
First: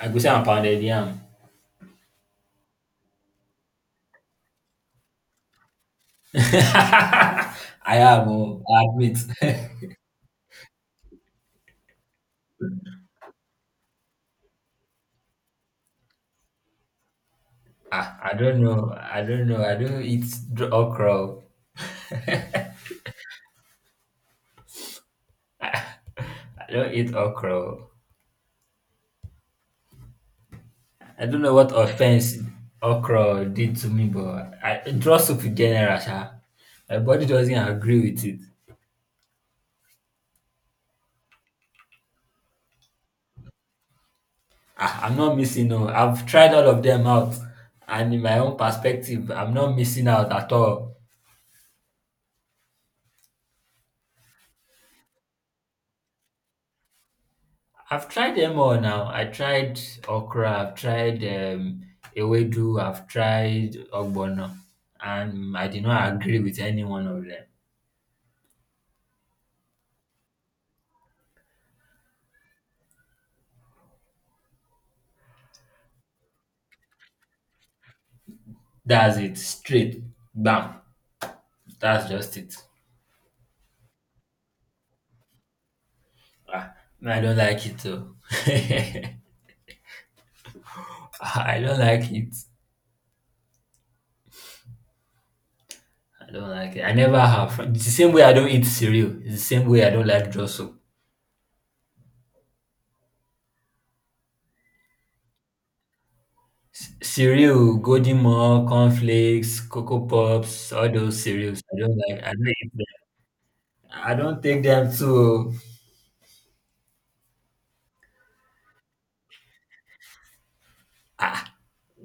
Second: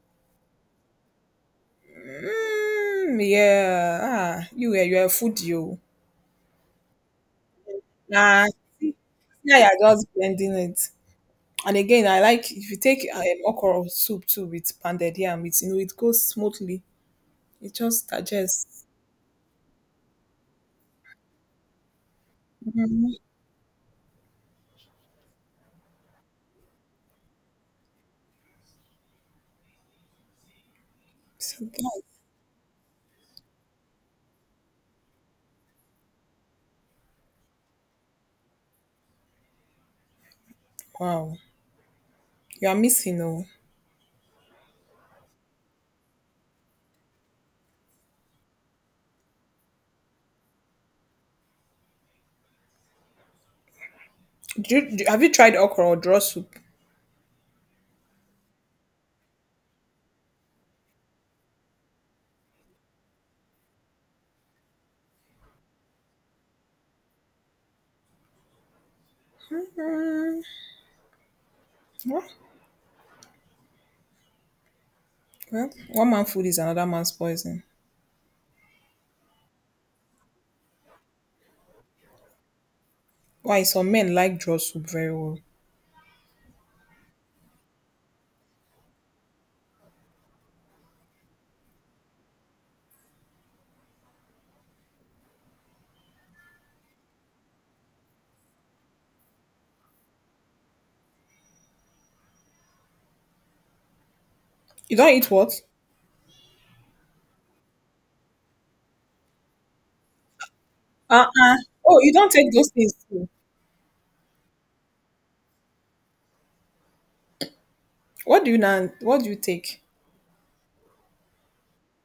Speaker 2: I go say I'm pounded yam.
Speaker 1: mm, yeah. Ah, you are a foodie, oh.
Speaker 2: I am,
Speaker 1: Nah,
Speaker 2: oh, I
Speaker 1: see,
Speaker 2: admit.
Speaker 1: yeah, you're just blending it. And again, I like if you take okra soup too with pounded yam. It's, you know it goes smoothly. It just
Speaker 2: Ah, I don't
Speaker 1: digests.
Speaker 2: know. I don't know. I don't eat dr- okra. Oh.
Speaker 1: Mhm.
Speaker 2: I don't eat okra. Oh. I don't know
Speaker 1: So
Speaker 2: what
Speaker 1: that-
Speaker 2: offense okra did to me, but I draw soup in general, sha. My body doesn't agree with it.
Speaker 1: wow, you are missing. Oh,
Speaker 2: Ah, I'm not missing. No, I've tried all of them out, and in my own perspective, I'm not missing out at all.
Speaker 1: do you, have you tried okra or draw soup?
Speaker 2: I've tried them all now. I tried okra, I've tried ewedu, I've tried ogbono, and I did not agree with any one of them.
Speaker 1: Mm, Well, one man food is another man's poison.
Speaker 2: That's it, straight, bam. That's just it.
Speaker 1: Why some men like draw soup very well.
Speaker 2: I don't like it though. I don't like it. I don't like it. I never have. It's the same way I don't eat cereal. It's the same way I don't like draw soup.
Speaker 1: You don't eat what?
Speaker 2: Cereal, golden more, cornflakes, cocoa pops, all those
Speaker 1: Uh-uh.
Speaker 2: cereals. I don't
Speaker 1: Oh, you
Speaker 2: like. I
Speaker 1: don't
Speaker 2: don't
Speaker 1: take those
Speaker 2: eat.
Speaker 1: things too.
Speaker 2: I don't take them to
Speaker 1: What do you now? What do you take?
Speaker 2: ah,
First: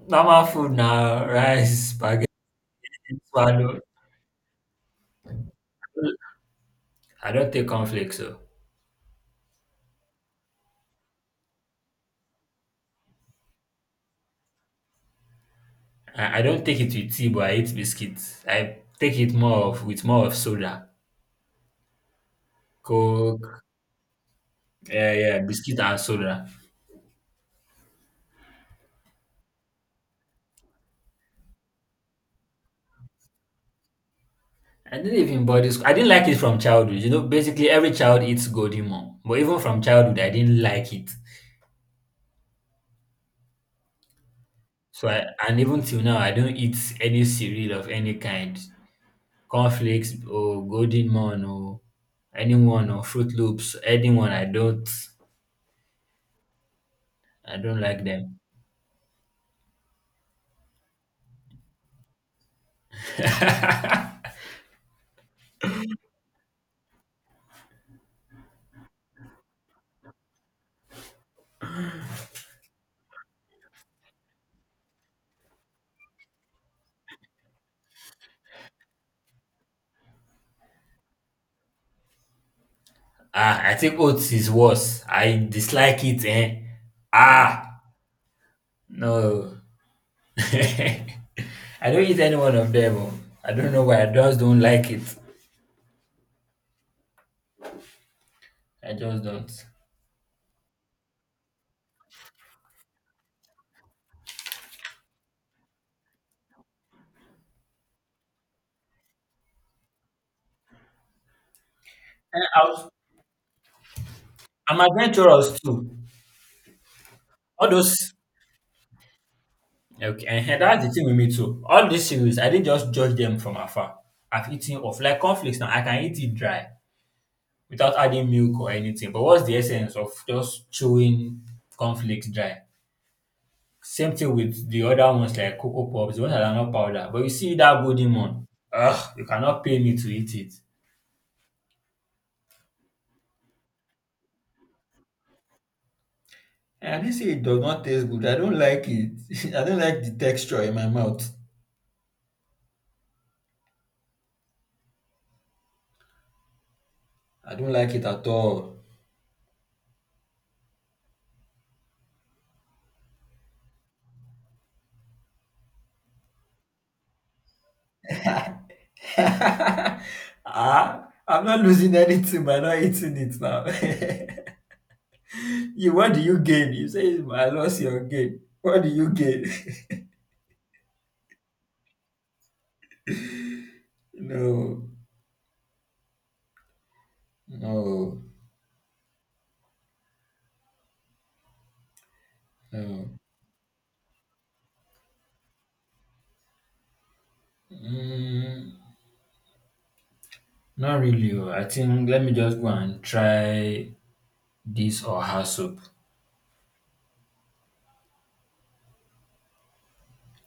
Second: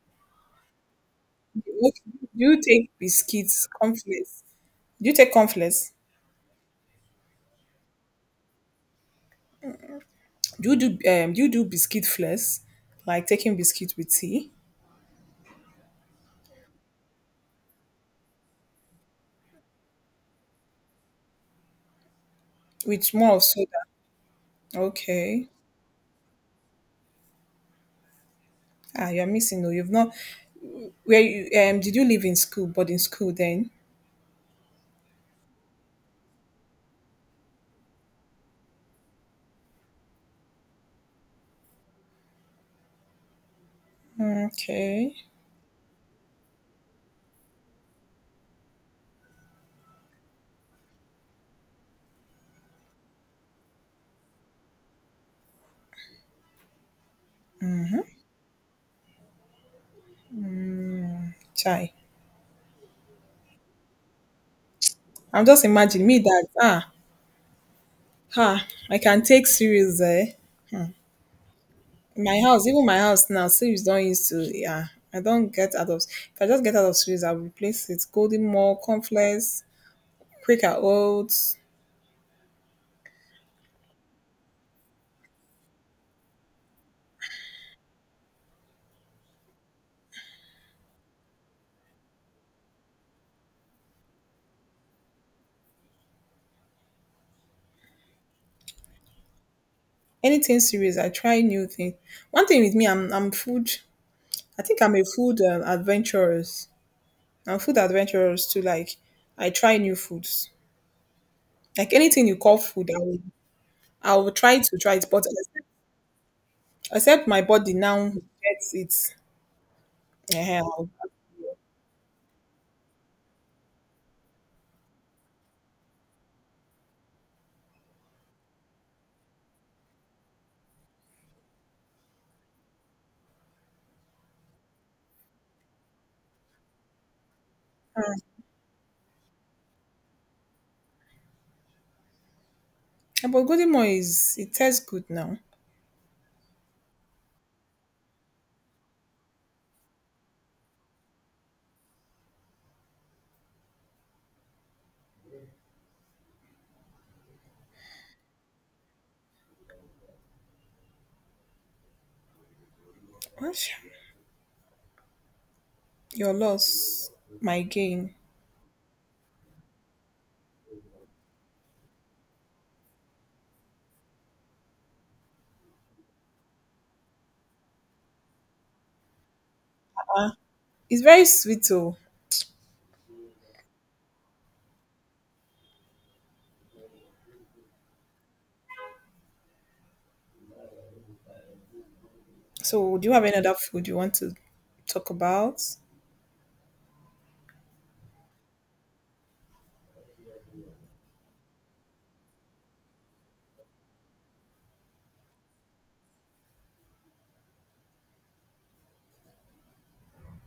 Speaker 2: normal food now, rice,
Speaker 1: What,
Speaker 2: spaghetti,
Speaker 1: do you take biscuits,
Speaker 2: swallow.
Speaker 1: cornflakes? Do you take cornflakes?
Speaker 2: I don't take cornflakes, so
Speaker 1: Do you do biscuit flakes, like taking biscuit with tea,
Speaker 2: I don't take it with tea, but I eat biscuits. I take it more of with more of soda,
Speaker 1: with more of
Speaker 2: coke,
Speaker 1: soda?
Speaker 2: yeah, yeah,
Speaker 1: Okay.
Speaker 2: biscuit and soda.
Speaker 1: Ah, you're missing. No, you've not. Where you Did you live in school? But in school then?
Speaker 2: I didn't even body school. I didn't like it from childhood. You know, basically every child eats golden mom, but even from childhood, I didn't like it.
Speaker 1: Mm,
Speaker 2: So
Speaker 1: okay.
Speaker 2: and even till now, I don't eat any cereal of any kind. Cornflakes or golden morn or anyone or fruit loops, anyone, I don't, I don't like them.
Speaker 1: Chai. I'm just imagining me that ah, ha! I can take series My house, even my house now, series don't used to. Yeah, I don't get out of, if I just get out of series, I will replace it golden more, cornflakes, Quaker oats,
Speaker 2: I think oats is worse. I dislike it. Ah no. I don't eat any one of them oh. I don't know why, I just don't like it. I just don't.
Speaker 1: anything series, I try new thing. One thing with me, I'm food, I think I'm a food adventurous. I'm food adventurous too, like I try new foods. Like anything you
Speaker 2: Eh,
Speaker 1: call
Speaker 2: I was,
Speaker 1: food, I will, I will try to
Speaker 2: I'm
Speaker 1: try it, but
Speaker 2: adventurous
Speaker 1: except
Speaker 2: too.
Speaker 1: except my
Speaker 2: All
Speaker 1: body
Speaker 2: those
Speaker 1: now gets
Speaker 2: Okay, and
Speaker 1: it
Speaker 2: that's the thing with me too. All these cereals, I didn't just judge them from afar. I've eaten off like cornflakes. Now I can eat it dry without adding milk or anything. But what's the essence of just chewing cornflakes dry? Same thing with the other ones like cocoa pops, the ones that are not powder. But you see that golden one, ugh, you cannot pay me to eat it.
Speaker 1: Yeah, but golden is, it tastes good now.
Speaker 2: And I didn't say it does not taste good. I don't like it. I don't like the texture in my mouth. I don't like it at all.
Speaker 1: Osh, your loss, my gain.
Speaker 2: ah, I'm not losing anything by not eating it now. What do you gain? You say I lost your gain. What do you gain?
Speaker 1: It's very sweet though.
Speaker 2: No. No,
Speaker 1: So do
Speaker 2: no,
Speaker 1: you have any other food you want to talk about?
Speaker 2: mm, not really. Oh. I think let me just go and try this or her soup.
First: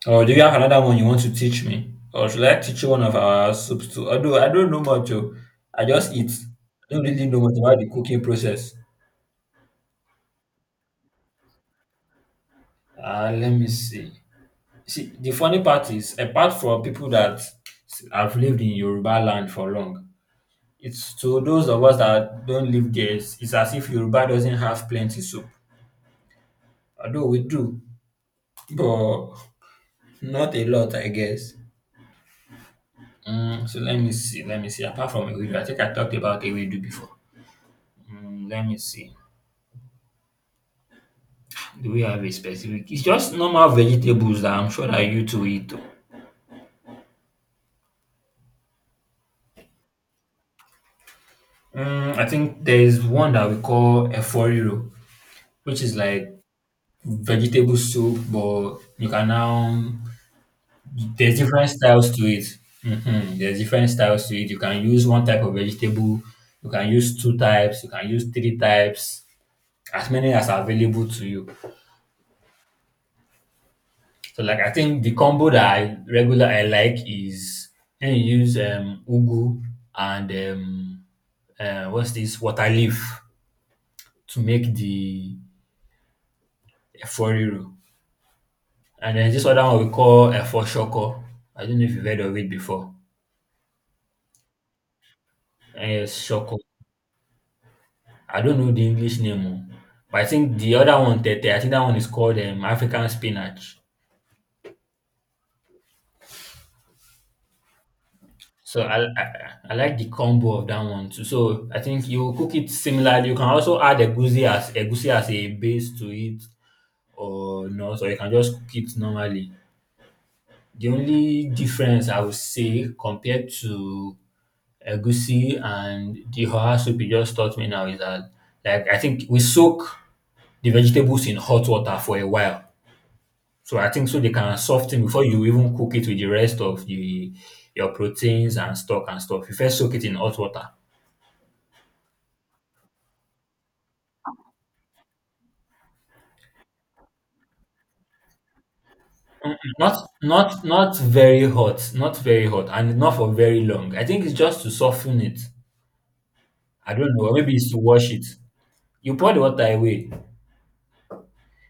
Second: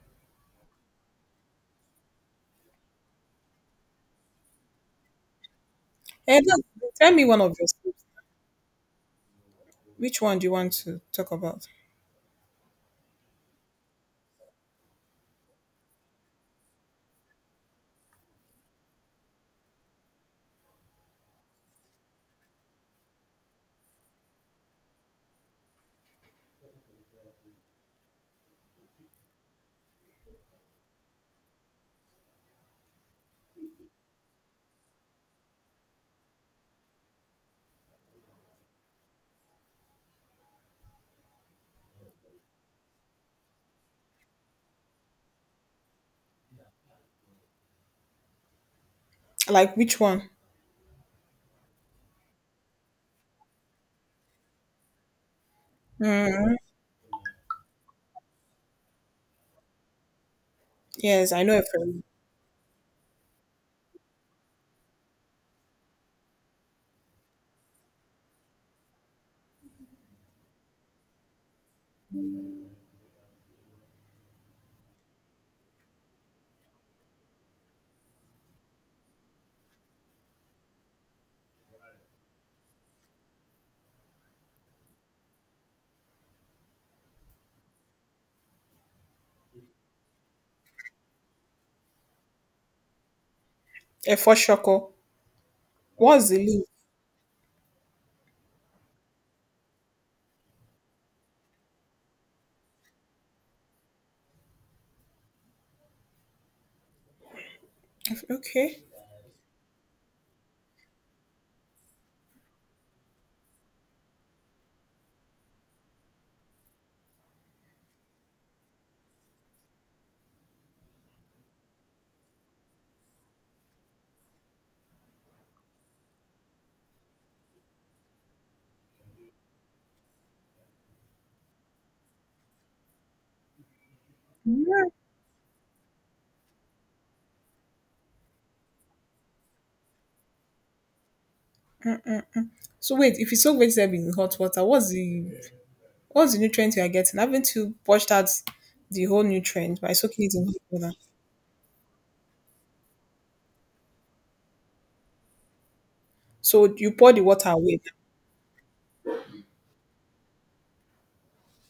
Speaker 2: Oh, do you have another one you want to teach me, or should I teach you one of our soups too? Although I don't know much, oh. I just eat.
Speaker 1: And
Speaker 2: I don't
Speaker 1: tell me
Speaker 2: really know
Speaker 1: one of
Speaker 2: much
Speaker 1: your
Speaker 2: about the
Speaker 1: foods.
Speaker 2: cooking process.
Speaker 1: Which one do you want to talk about?
Speaker 2: Let me see. See, the funny part is, apart from people that have lived in Yoruba land for long, it's to those of us that don't live there. It's as if Yoruba doesn't have plenty soup. Although we do, but not a lot, I guess. So let me see, let me see. Apart from Ewedu, I think I talked about Ewedu before. Let me see. Do we have a specific? It's just normal vegetables that I'm sure that you two eat, though.
Speaker 1: Like which one?
Speaker 2: I think there is one that we call eforiro, which is like
Speaker 1: Mm,
Speaker 2: vegetable soup, but you can now,
Speaker 1: yes,
Speaker 2: there's
Speaker 1: I know a
Speaker 2: different styles to it. There's different styles to it. You can use one type of vegetable, you can use two types, you can use three types, as many as are available to you. So like I think the combo that I like is when you use ugu and what's this water leaf to make the eforiro. And then this other one we call efo shoko. I don't know if you've heard of it before.
Speaker 1: efo shoko. What's the
Speaker 2: Shoko.
Speaker 1: leaf?
Speaker 2: I don't know the English name, oh. But I think the other one, tete, I think that one is called African spinach. So
Speaker 1: Okay.
Speaker 2: I like the combo of that one too. So I think you cook it similarly. You can also add egusi as a base to it or not, or you can just cook it normally. The only difference I would say compared to egusi and the hot soup you just taught me now is that like I think we soak the vegetables in hot water for a while. So I think so they can
Speaker 1: Yeah.
Speaker 2: soften before you even cook it with the rest of the your proteins and stock and stuff. You first soak it in hot water.
Speaker 1: So wait, if you soak vegetable in hot water, what's the, what's the nutrient you are getting? Haven't you washed out the whole nutrient by
Speaker 2: Not,
Speaker 1: soaking it in hot
Speaker 2: not,
Speaker 1: water?
Speaker 2: not very hot, not very hot, and not for very long. I think it's just to soften it.
Speaker 1: So you
Speaker 2: I
Speaker 1: pour
Speaker 2: don't
Speaker 1: the
Speaker 2: know, or
Speaker 1: water
Speaker 2: maybe it's to
Speaker 1: away.
Speaker 2: wash it. You pour the water away.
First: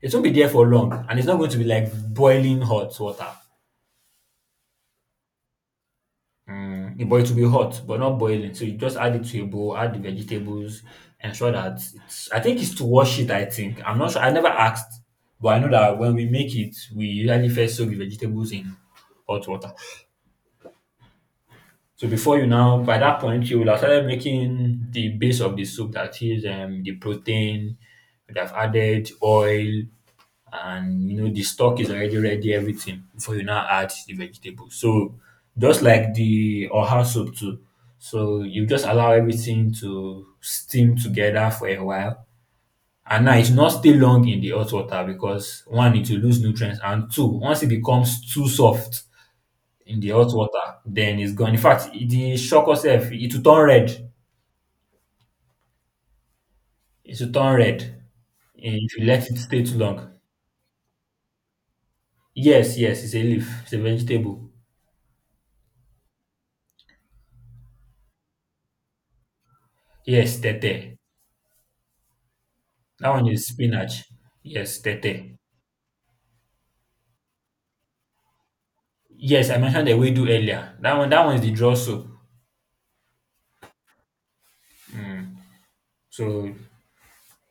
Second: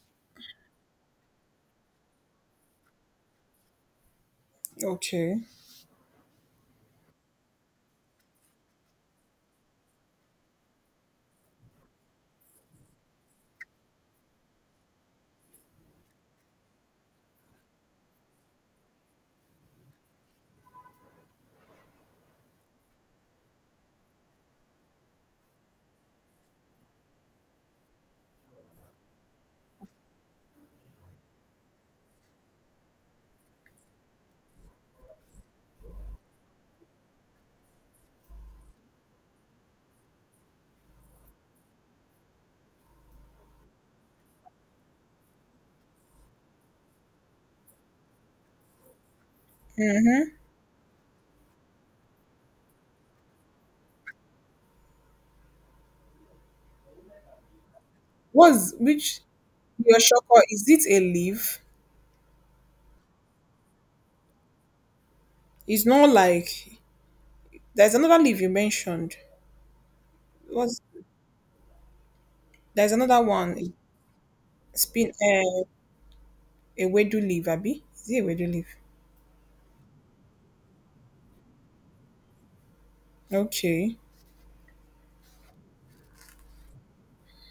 Speaker 2: It won't be there for long, and it's not going to be like boiling hot water.
Speaker 1: Okay.
Speaker 2: But it will be hot, but not boiling. So you just add it to a bowl, add the vegetables, ensure that it's. I think it's to wash it. I think I'm not sure. I never asked, but I know that when we make it, we usually first soak the vegetables in hot water. So before you now, by that point, you will have started making the base of the soup, that is the protein. You'd have added oil, and you know the stock is already ready. Everything before you now add the vegetables. So just like the oha soup too. So you just allow everything to steam together for a while. And now it's not stay long in the hot water because one, it will lose nutrients, and two, once it becomes too soft in the hot water, then it's gone. In fact, the shock itself, it will turn red. It will turn red,
Speaker 1: What's
Speaker 2: if you
Speaker 1: which
Speaker 2: let it stay too
Speaker 1: your
Speaker 2: long.
Speaker 1: shocker? Is it a leaf?
Speaker 2: Yes, yes, it's a leaf. It's a vegetable.
Speaker 1: It's not like there's another leaf you mentioned.
Speaker 2: Yes,
Speaker 1: What's
Speaker 2: tete.
Speaker 1: there's
Speaker 2: That
Speaker 1: another
Speaker 2: one is
Speaker 1: one?
Speaker 2: spinach. Yes,
Speaker 1: Spin
Speaker 2: tete.
Speaker 1: a wedu leaf, Abby. Is it a wedu leaf?
Speaker 2: Yes, I mentioned the do earlier. That one is the draw soup.
Speaker 1: Okay.
Speaker 2: So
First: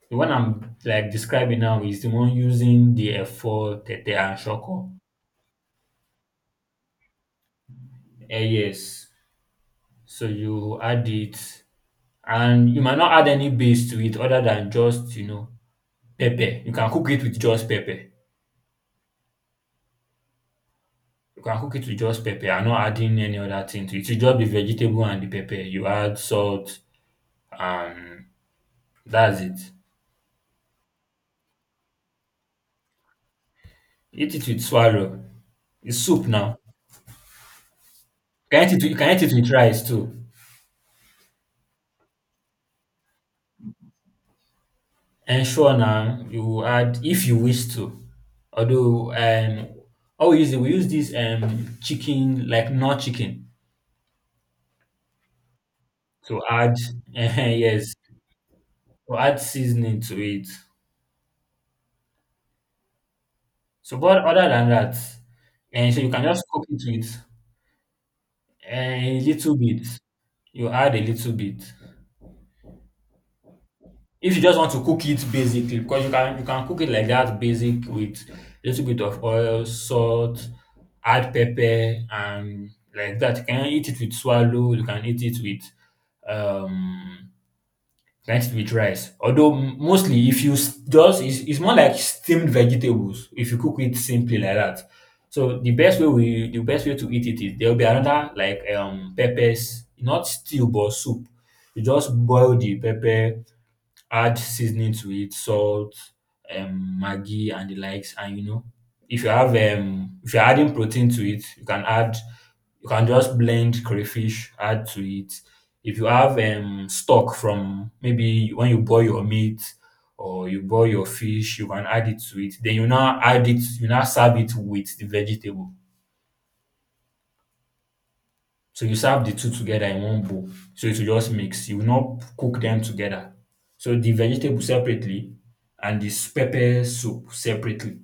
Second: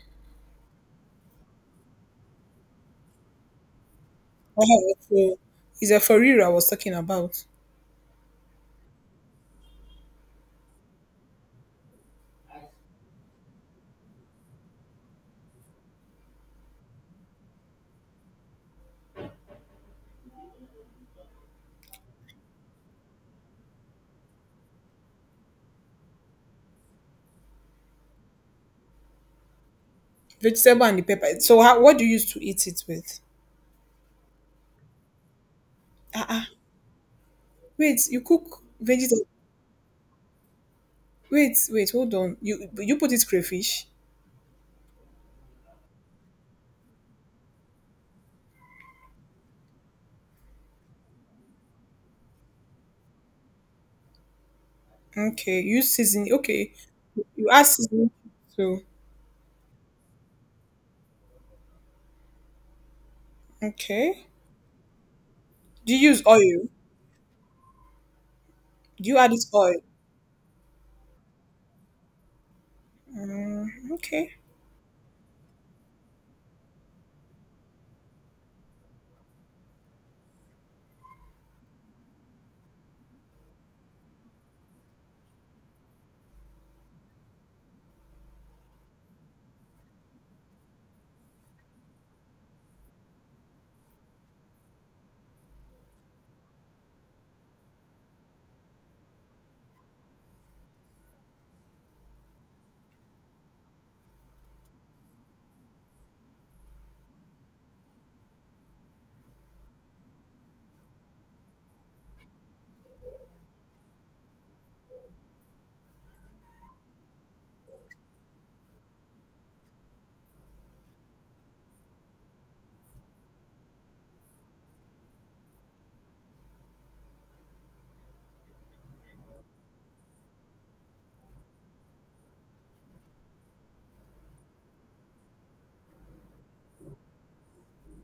Speaker 2: the one I'm like describing now is the one using the F4, tete, and shoko.
Speaker 1: Oh, so it's a farina I was talking about.
Speaker 2: Yes. So you add it, and you might not add any base to it other than just pepper. You can cook it with just pepper. You can cook it with just pepper and not adding any other thing to it. It's just the vegetable and the pepper. You add salt, and that's it.
Speaker 1: Vegetable and the pepper. So how, what do you use to eat it with?
Speaker 2: Eat it with swallow. It's soup
Speaker 1: Ah, ah,
Speaker 2: now.
Speaker 1: wait, you
Speaker 2: You
Speaker 1: cook
Speaker 2: can eat it with, you can eat
Speaker 1: vegetable.
Speaker 2: it with rice too.
Speaker 1: Wait, wait, hold on. You put it crayfish.
Speaker 2: And sure, now you add if you wish to. Although how we use it, we use this chicken, like not chicken,
Speaker 1: Okay, you season.
Speaker 2: to
Speaker 1: Okay,
Speaker 2: add
Speaker 1: you add
Speaker 2: yes,
Speaker 1: seasoning too.
Speaker 2: to add seasoning to it. So but
Speaker 1: Okay.
Speaker 2: other than that, and
Speaker 1: Do
Speaker 2: so you
Speaker 1: you
Speaker 2: can
Speaker 1: use
Speaker 2: just cook
Speaker 1: oil?
Speaker 2: it with.
Speaker 1: Do you add this
Speaker 2: Little
Speaker 1: oil?
Speaker 2: bit. You add a little bit.
Speaker 1: Mm,
Speaker 2: If
Speaker 1: okay.
Speaker 2: you just want to cook it basically, because you can cook it like that basic with a little bit of oil, salt, add pepper and like that. You can eat it with swallow, you can eat it with um Next with rice. Although mostly if you just it's more like steamed vegetables if you cook it simply like that. So the best way to eat it is there will be another like peppers, not stew but soup. You just boil the pepper, add seasoning to it, salt, Maggi and the likes. And you know, if you have if you're adding protein to it, you can just blend crayfish, add to it. If you have stock from maybe when you boil your meat or you boil your fish, you can add it to it. Then you now add it, you now serve it with the vegetable. So you serve the two together in one bowl. So it will just mix. You will not cook them together. So the vegetable separately and this pepper soup separately.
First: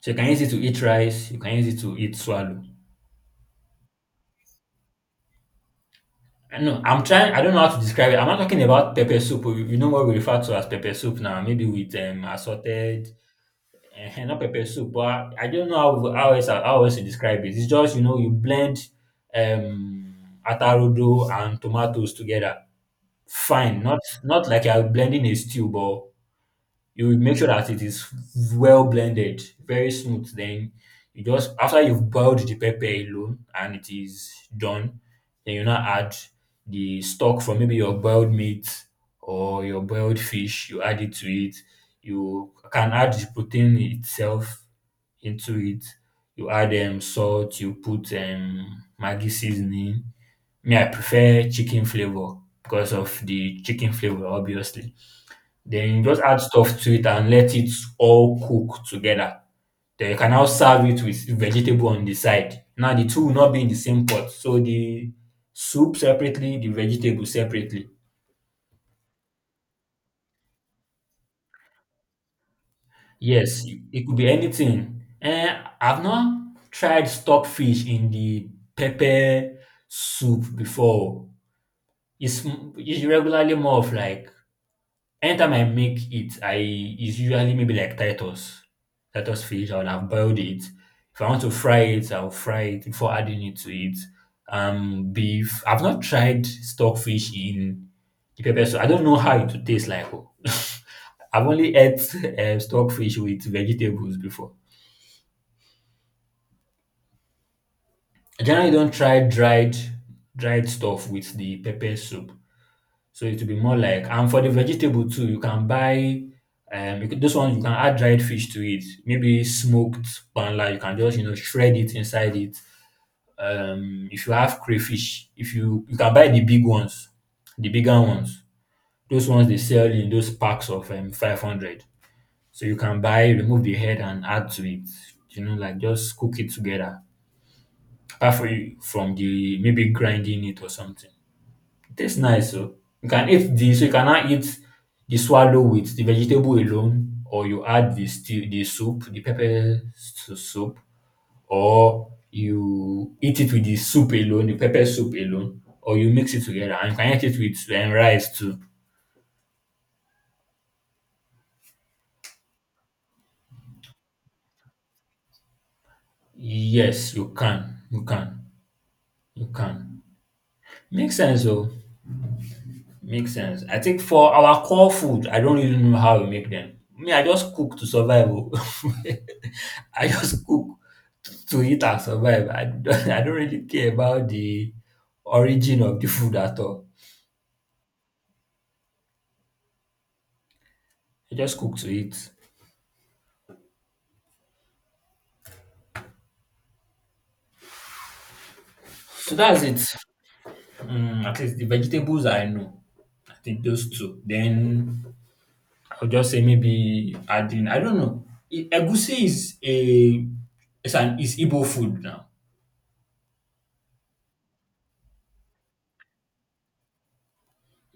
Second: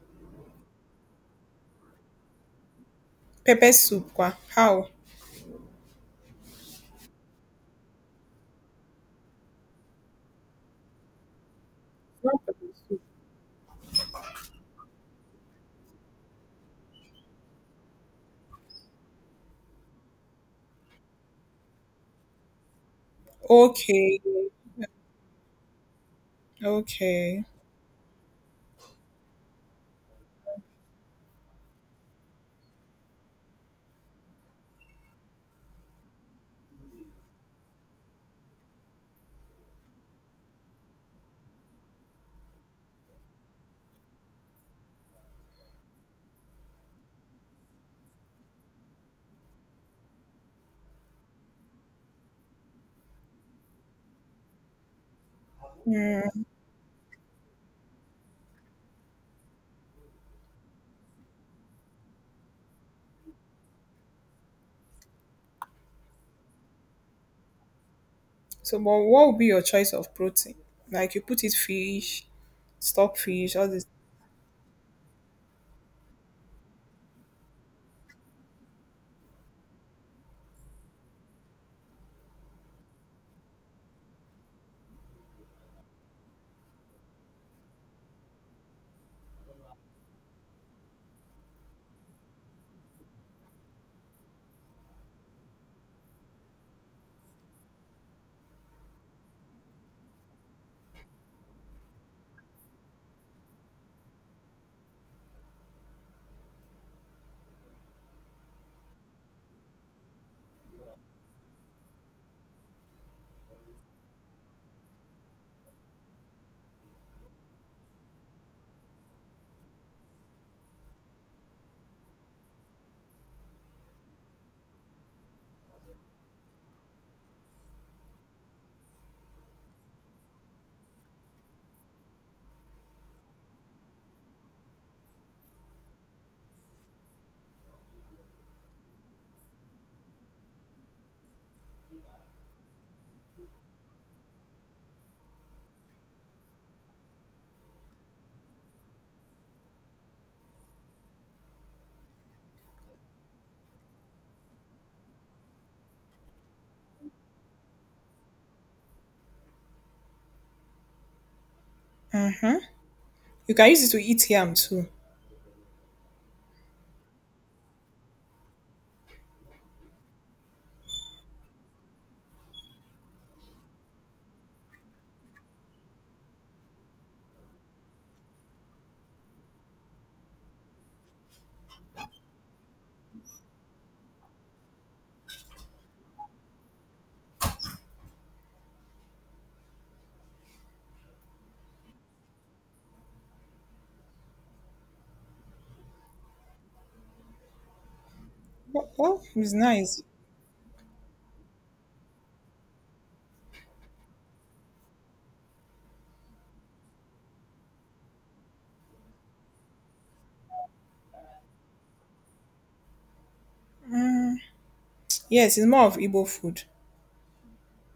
Speaker 2: So you can use it to eat rice, you can use it to eat swallow.
Speaker 1: Pepper soup kwa. How?
Speaker 2: I know I'm trying, I don't know how to describe it. I'm not talking about pepper soup. You know what we refer to as pepper soup now, maybe with
Speaker 1: Not pepper soup.
Speaker 2: assorted, not pepper soup, but I don't know how else to describe it. It's just, you blend um atarodo and tomatoes together fine, not
Speaker 1: Okay.
Speaker 2: not like you're blending a stew, but you make
Speaker 1: Okay.
Speaker 2: sure that it is well blended, very smooth. Then you just, after you've boiled the pepper alone and it is done, then you now add the stock from maybe your boiled meat or your boiled fish. You add it to it. You can add the protein itself into it. You add salt. You put Maggi seasoning. Me, I prefer chicken flavor because of the chicken flavor, obviously. Then you just add stuff to it and let it all cook together. Then you can now serve it with vegetable on the side. Now the two will not be in the same pot. So the soup separately, the vegetable separately.
Speaker 1: So, but what would be your choice of protein? Like you put it fish, stockfish,
Speaker 2: Yes,
Speaker 1: all this.
Speaker 2: it could be anything. I've not tried stockfish in the pepper soup before. It's it's regularly more of like anytime I make it, I is usually maybe like Titus fish. I would have boiled it. If I want to fry it, I'll fry it before adding it to it. Beef. I've not tried stockfish in the pepper soup. I don't know how it would taste like. Oh. I've only ate stockfish with vegetables before. I generally don't try dried stuff with the pepper soup. So it will be more like and for the vegetable too, you can buy those ones you can add dried fish to it. Maybe smoked panla, you can just shred it inside it. If you have crayfish, if you can buy the big ones, the bigger ones. Those ones they sell in those packs of 500. So you can buy, remove the head and add to it. Like just cook it together. Apart from the maybe grinding it or something. Tastes nice so. You can eat the So you can now eat the swallow with the vegetable alone or you add the soup, the soup or you eat it with the soup alone, the pepper soup alone or you mix it together and you can eat it with rice too.
Speaker 1: Mm-hmm. You can use it to eat yam too.
Speaker 2: Yes, you can. You can. You can. Makes sense oh. Makes sense. I think for our core food, I don't really know how we make them. Me, I just cook to survive. Oh. I just cook to eat and survive. I don't, I don't really care about the origin of the food at all. I just cook to eat.
Speaker 1: Oh, oh,
Speaker 2: So
Speaker 1: it's
Speaker 2: that's it.
Speaker 1: nice.
Speaker 2: Mm, at least the vegetables I know. I think those two. Then I'll just say maybe adding. I don't know. Egusi is a it's an is Igbo food now.
Speaker 1: Yes, it's more of Igbo food.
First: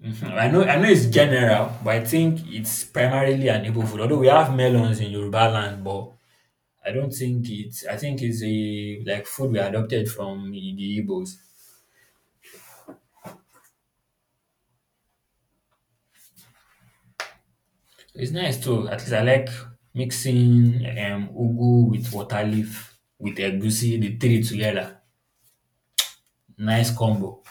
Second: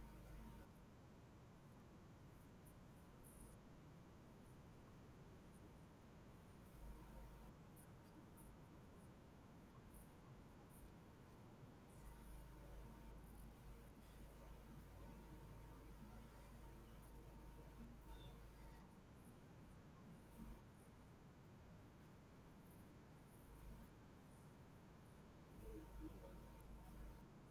Speaker 2: Mhm. I know it's general, but I think it's primarily an Igbo food. Although we have melons in Yoruba land, but I don't think it's. I think it's a like food we adopted from the Igbos. So it's nice too. At least I like mixing ugu with water leaf with egusi, the three together. Nice combo.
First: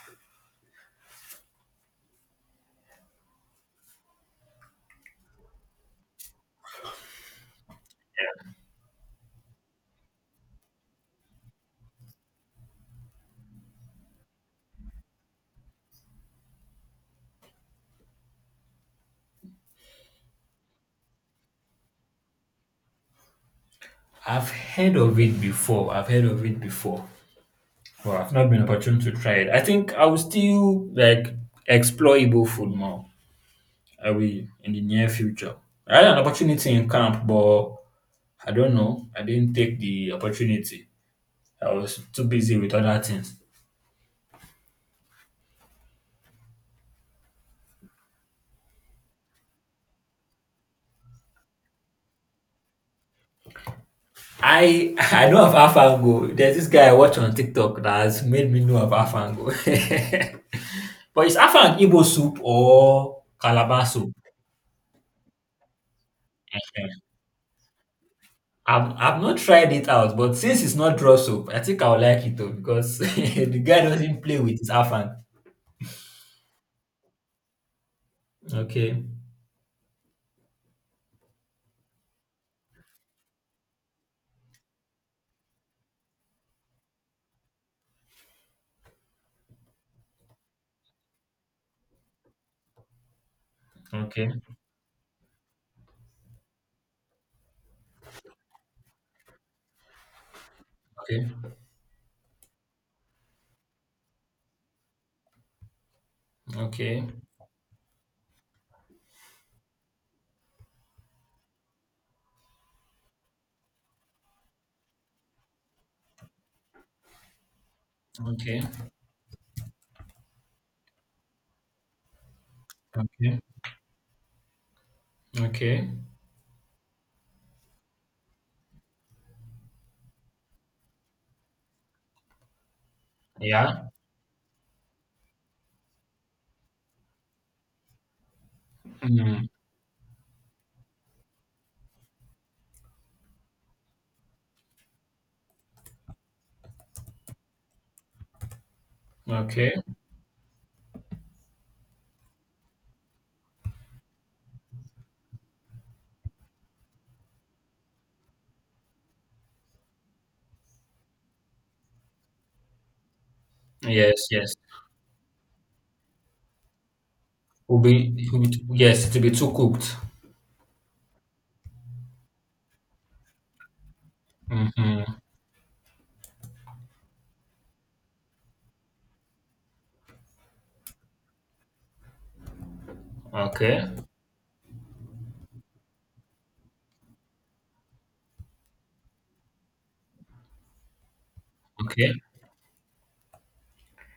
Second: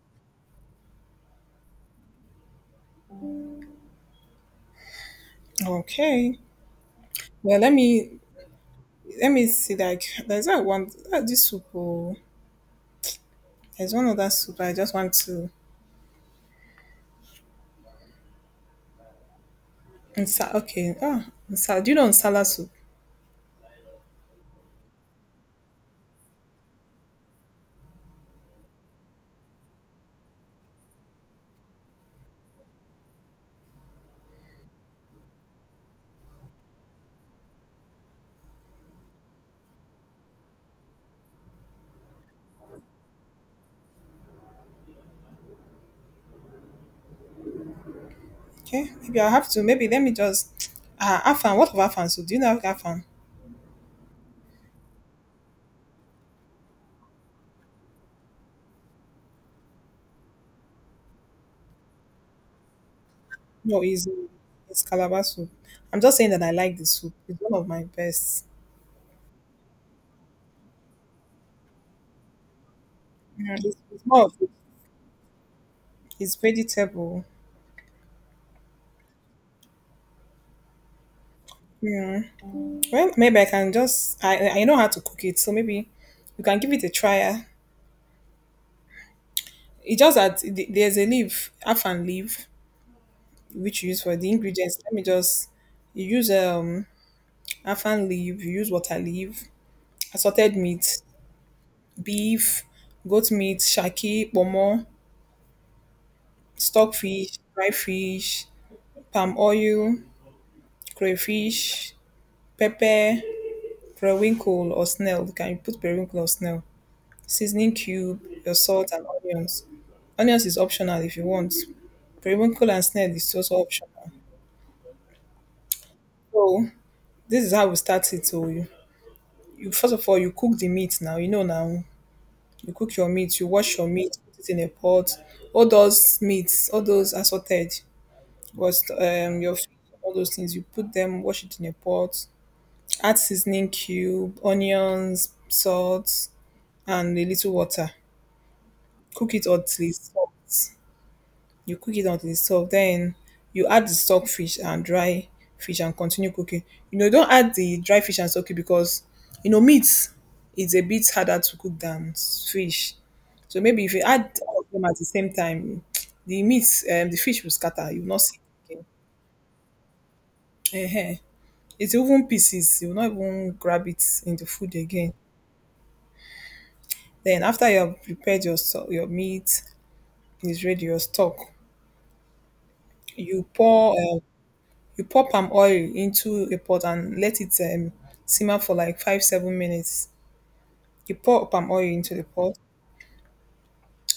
Speaker 1: Okay. Well, let me, let me see. Like, there's that one. That this soup. Oh, there's one other soup. I just want to. Nsa, okay. Ah, Nsa. Do you know Nsala soup?
Speaker 2: I've heard of it before. I've heard of it before, but I've not been opportune to try it. I think I will still like explore Igbo food more. I will in the near future. I had an opportunity in camp, but I don't know. I didn't take the opportunity. I was too busy with other things.
Speaker 1: Okay, maybe I have to. Maybe let me just. Ah, Afan. What of Afan soup? Do you know Afan?
Speaker 2: I I know of AlphaGo. There's this guy I watch on TikTok that has made me know of AlphaGo. But is AlphaGo Igbo soup or
Speaker 1: No,
Speaker 2: Calabar
Speaker 1: it's
Speaker 2: soup?
Speaker 1: it's Calabar soup. I'm just saying that I
Speaker 2: Eh,
Speaker 1: like the soup. It's one of my best.
Speaker 2: I've not tried it out, but since it's not raw soup, I think I'll like it though because
Speaker 1: Mm,
Speaker 2: the
Speaker 1: It's,
Speaker 2: guy
Speaker 1: it's
Speaker 2: doesn't
Speaker 1: more of,
Speaker 2: play with his afang.
Speaker 1: it's vegetable.
Speaker 2: Okay,
Speaker 1: Well, maybe I can just. I know how to cook it, so maybe you can give it a try. Ah, it's just that there's a leaf, Afan leaf, which you use for
Speaker 2: okay,
Speaker 1: the ingredients. Let me just. You use Afan leaf. You use water leaf, assorted meat,
Speaker 2: okay,
Speaker 1: beef, goat meat, shaki, pomo,
Speaker 2: okay.
Speaker 1: stockfish, dry fish, palm oil, crayfish, pepper, periwinkle or snail. You can put periwinkle or snail. Seasoning cube, your
Speaker 2: Okay,
Speaker 1: salt and onions. Onions is optional if you want. Periwinkle and snail is
Speaker 2: okay,
Speaker 1: also optional.
Speaker 2: okay.
Speaker 1: So this is how we start it. So you first of all you cook the meat now. You know now you cook your meat, you wash your
Speaker 2: Yeah.
Speaker 1: meat, put it in a pot. All those meats, all those assorted. Was
Speaker 2: Mm,
Speaker 1: your all those things. You put them, wash it in a pot, add seasoning cube, onions, salt, and a little water. Cook it
Speaker 2: okay.
Speaker 1: until it's soft. You cook it until it's soft. Then you add the stock fish and dry fish and continue cooking. You know, don't add the dry fish and stock it because you know meat is a bit harder to cook than fish. So maybe if you
Speaker 2: Yes,
Speaker 1: add
Speaker 2: yes.
Speaker 1: all of them at the same time, the meat, the fish will scatter. You will not see
Speaker 2: Will be too-
Speaker 1: it
Speaker 2: yes, it will be too cooked.
Speaker 1: again. Ehen, it will even pieces, you will not even grab it in the food
Speaker 2: Mm-hmm.
Speaker 1: again. Then after you have prepared your your meat is ready, your stock, you
Speaker 2: Okay.
Speaker 1: pour um, you pour palm oil into a pot and let it simmer for like 5 7 minutes. You pour palm oil
Speaker 2: Okay.
Speaker 1: into the pot,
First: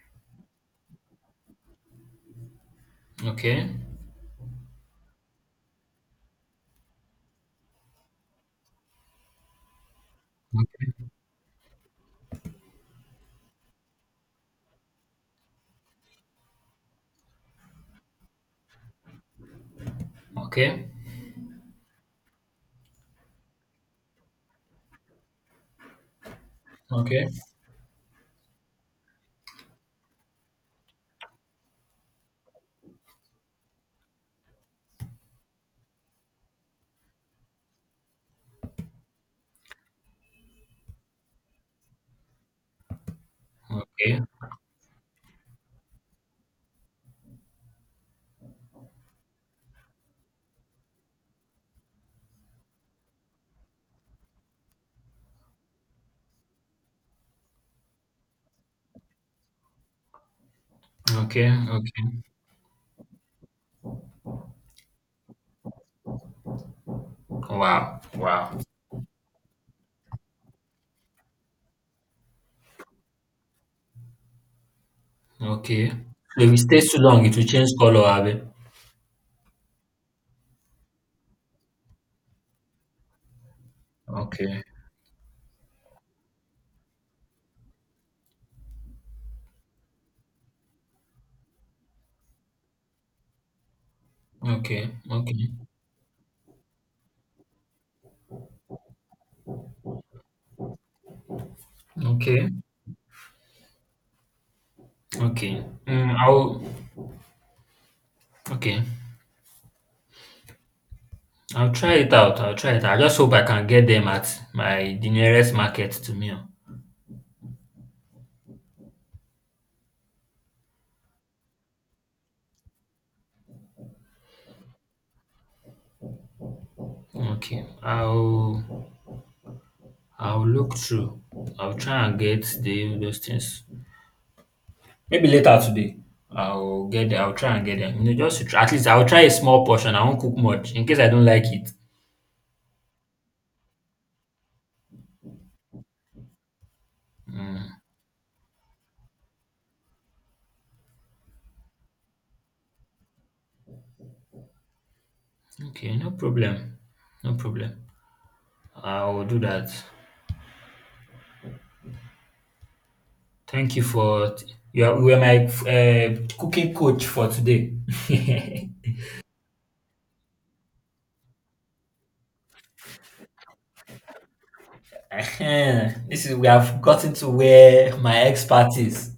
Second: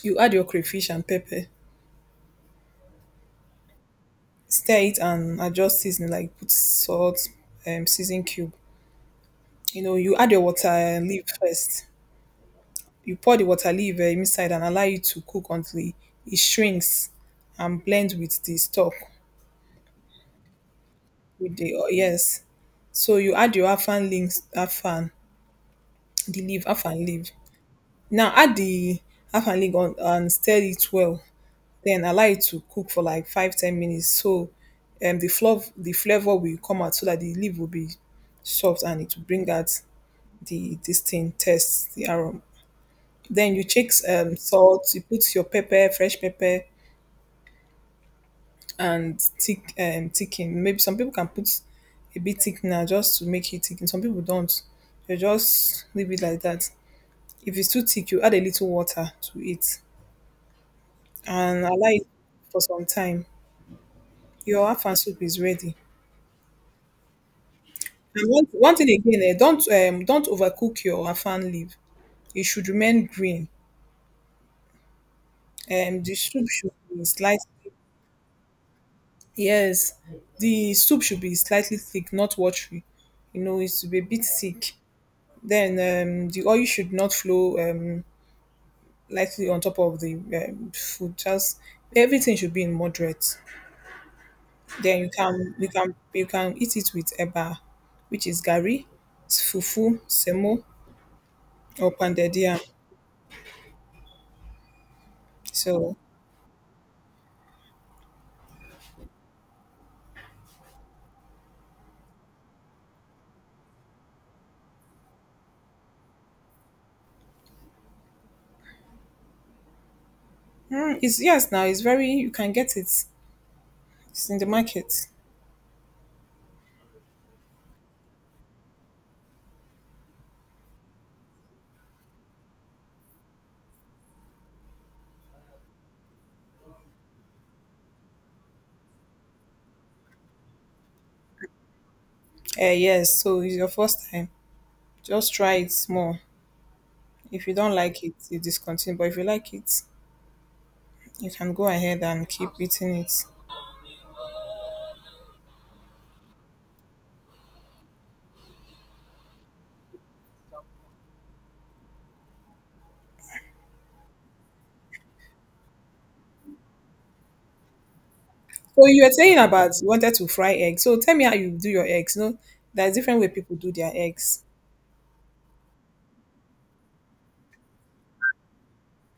Speaker 1: you add your crayfish and pepper,
Speaker 2: Okay.
Speaker 1: stir it and adjust seasoning, like put salt, season cube, you know, you add your water leaf first. You pour the water leaf inside and allow it to cook until e shrinks and blend with the stock,
Speaker 2: Okay.
Speaker 1: with the oil. Yes. So you add your afang, links afang, the leaf, afang
Speaker 2: Okay.
Speaker 1: leaf. Now add the afang leaf on and stir it well. Then allow it to cook for like 5 10 minutes, so the flour, the flavour will come out so that the leaf will be soft and it will bring out the this thing taste, the aroma. Then you check
Speaker 2: Okay.
Speaker 1: salt, you put your pepper, fresh pepper, and thick thickened. Maybe some people can put a bit thickener just to make it thicken. Some people don't. They just leave it like that. If it's too thick, you add a little water to it
Speaker 2: Okay.
Speaker 1: and allow
Speaker 2: Okay.
Speaker 1: it for some time. Your afan soup is ready.
Speaker 2: Wow.
Speaker 1: And one,
Speaker 2: Wow.
Speaker 1: one thing again, eh, don't overcook your afan leaf. It should remain green.
Speaker 2: Okay.
Speaker 1: The soup
Speaker 2: If it
Speaker 1: should
Speaker 2: stays too
Speaker 1: be
Speaker 2: long, it will change
Speaker 1: slightly,
Speaker 2: color, Abby.
Speaker 1: yes, the soup should be slightly thick, not watery. You know, it should be a bit
Speaker 2: Okay.
Speaker 1: thick. Then the oil should not flow lightly on top of the food. Just everything should be in moderate.
Speaker 2: Okay.
Speaker 1: Then you
Speaker 2: Okay.
Speaker 1: can, you can, you can eat it with eba, which is gari, fufu, semo, or pounded
Speaker 2: Okay.
Speaker 1: yam.
Speaker 2: Okay.
Speaker 1: So
Speaker 2: Mm, I'll okay. I'll try it out. I'll try it. I just hope I can get them at my the nearest market to me. Oh.
Speaker 1: mm, it's, yes now it's very, you can get it. It's in the market.
Speaker 2: Okay. I'll look through. I'll try and get the those things. Maybe later today. I'll get them. I'll try and get them. You know, just to try, at least I'll try a small portion. I won't cook much in case I don't like it.
Speaker 1: Eh yes. So it's your first time. Just try it more. If you don't like it, you discontinue. But if you like it, you can go ahead and keep eating it.
Speaker 2: Okay, no problem. No problem. I'll do that. Thank you for you are my cooking coach for today.
Speaker 1: So you were saying about you wanted to fry eggs. So tell me how you do your eggs. No, there's different way people do their eggs.
Speaker 2: This is we have gotten to where my expert is.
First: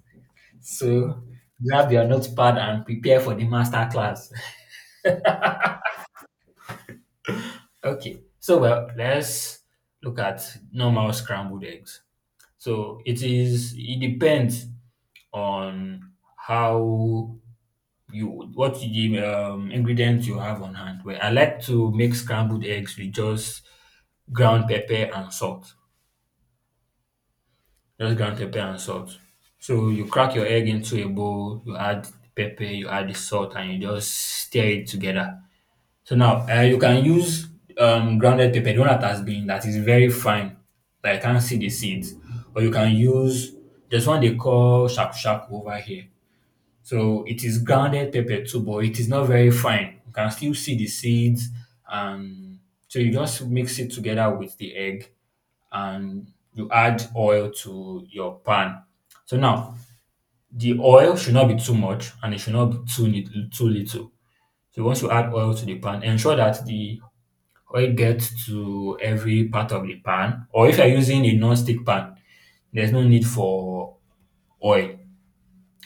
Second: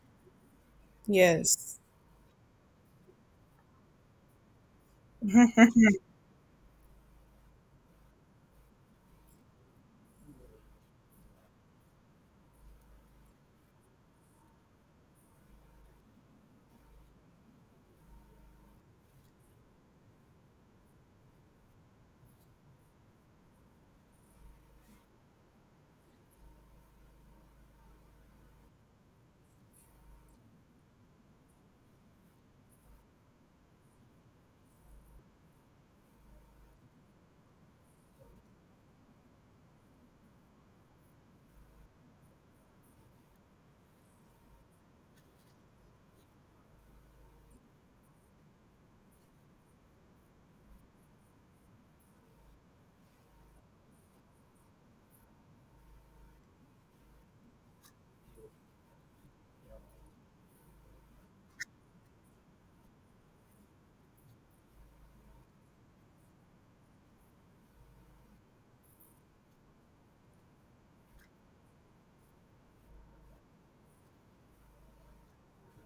Speaker 2: So
Speaker 1: Yes.
Speaker 2: grab your notepad and prepare for the master class. Okay. So well, let's look at normal scrambled eggs. So it is it depends on how you what the ingredients you have on hand. Well, I like to make scrambled eggs with just ground pepper and salt. Just ground pepper and salt. So you crack your egg into a bowl, you add pepper, you add the salt, and you just stir it together. So now you can use grounded pepper, the one that has been that is very fine, that you can't see the seeds, or you can use there's one they call shaku shaku over here. So it is grounded pepper too, but it is not very fine. You can still see the seeds, and so you just mix it together with the egg and you add oil to your pan. So now the oil should not be too much and it should not be too too little. So once you add oil to the pan, ensure that the oil gets to every part of the pan. Or if you're using a non-stick pan, there's no need for oil.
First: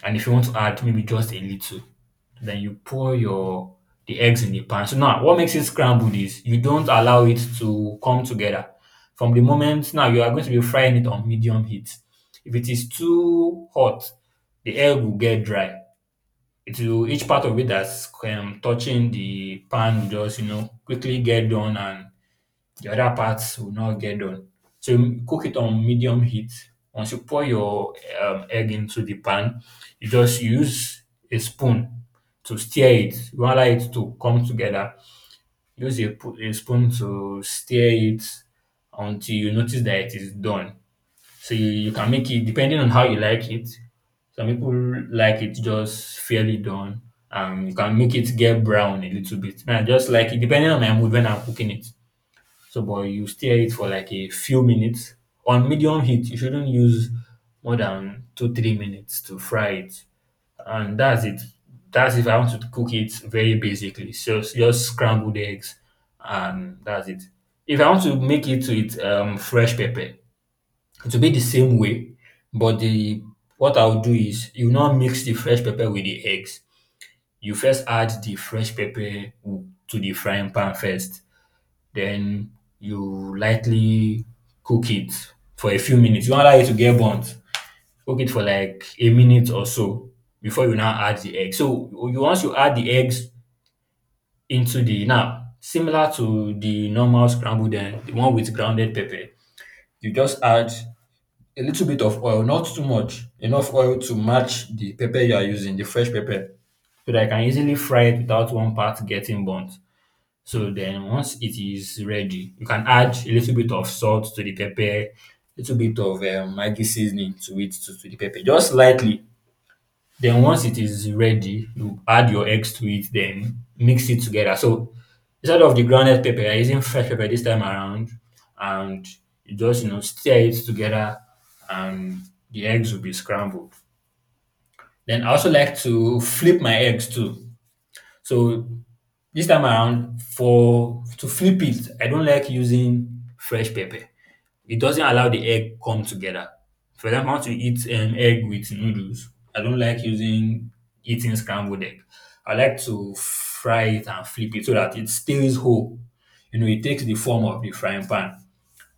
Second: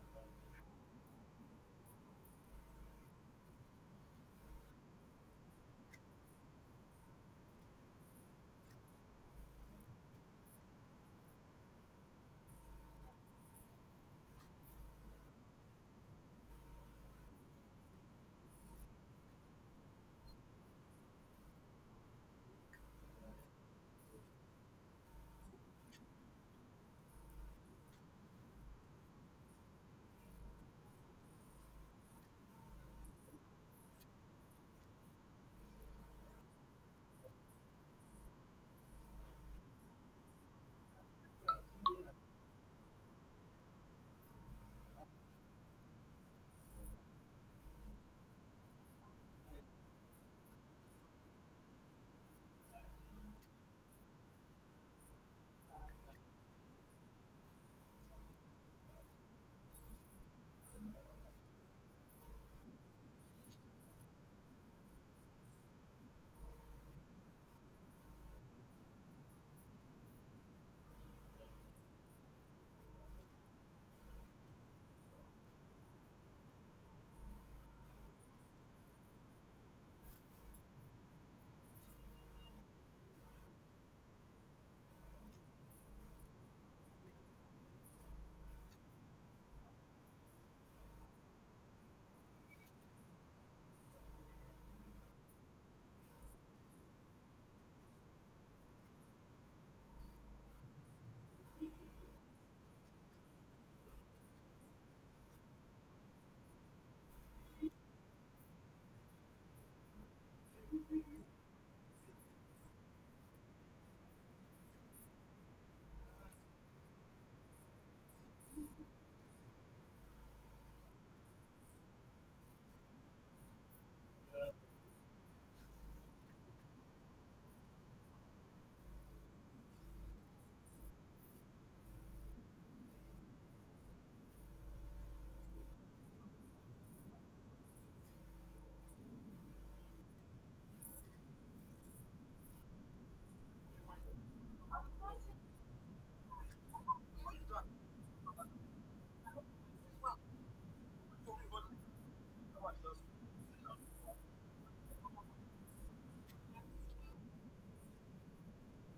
Speaker 2: And if you want to add maybe just a little. Then you pour your the eggs in the pan. So now what makes it scrambled is you don't allow it to come together. From the moment now you are going to be frying it on medium heat. If it is too hot, the egg will get dry. It will each part of it that's touching the pan will just quickly get done and the other parts will not get done. So you cook it on medium heat. Once you pour your egg into the pan, you just use a spoon to stir it. You want it to come together. Use a spoon to stir it until you notice that it is done. So you can make it depending on how you like it. Some people like it just fairly done. You can make it get brown a little bit. Man, I just like it depending on my mood when I'm cooking it. So, but you stir it for like a few minutes on medium heat. You shouldn't use more than two, 3 minutes to fry it. And that's it. That's if I want to cook it very basically. So it's just scrambled eggs and that's it. If I want to make it with fresh pepper, it will be the same way, but the what I'll do is you now mix the fresh pepper with the eggs. You first add the fresh pepper to the frying pan first then you lightly cook it for a few minutes. You will allow it to get burnt. Cook it for like a minute or so before you now add the egg. So you once you add the eggs into the now similar to the normal scrambled egg, the one with grounded pepper, you just add a little bit of oil, not too much, enough oil to match the pepper you are using, the fresh pepper, so that I can easily fry it without one part getting burnt. So then once it is ready, you can add a little bit of salt to the pepper, little bit of Maggi seasoning to it to the pepper, just lightly. Then once it is ready, you add your eggs to it, then mix it together. So instead of the grounded pepper, I are using fresh pepper this time around, and you just stir it together, and the eggs will be scrambled. Then I also like to flip my eggs too. So this time around, for to flip it, I don't like using fresh pepper. It doesn't allow the egg come together. For example, I want to eat egg with noodles. I don't like using eating scrambled egg. I like to fry it and flip it so that it stays whole. You know, it takes the form of the frying pan.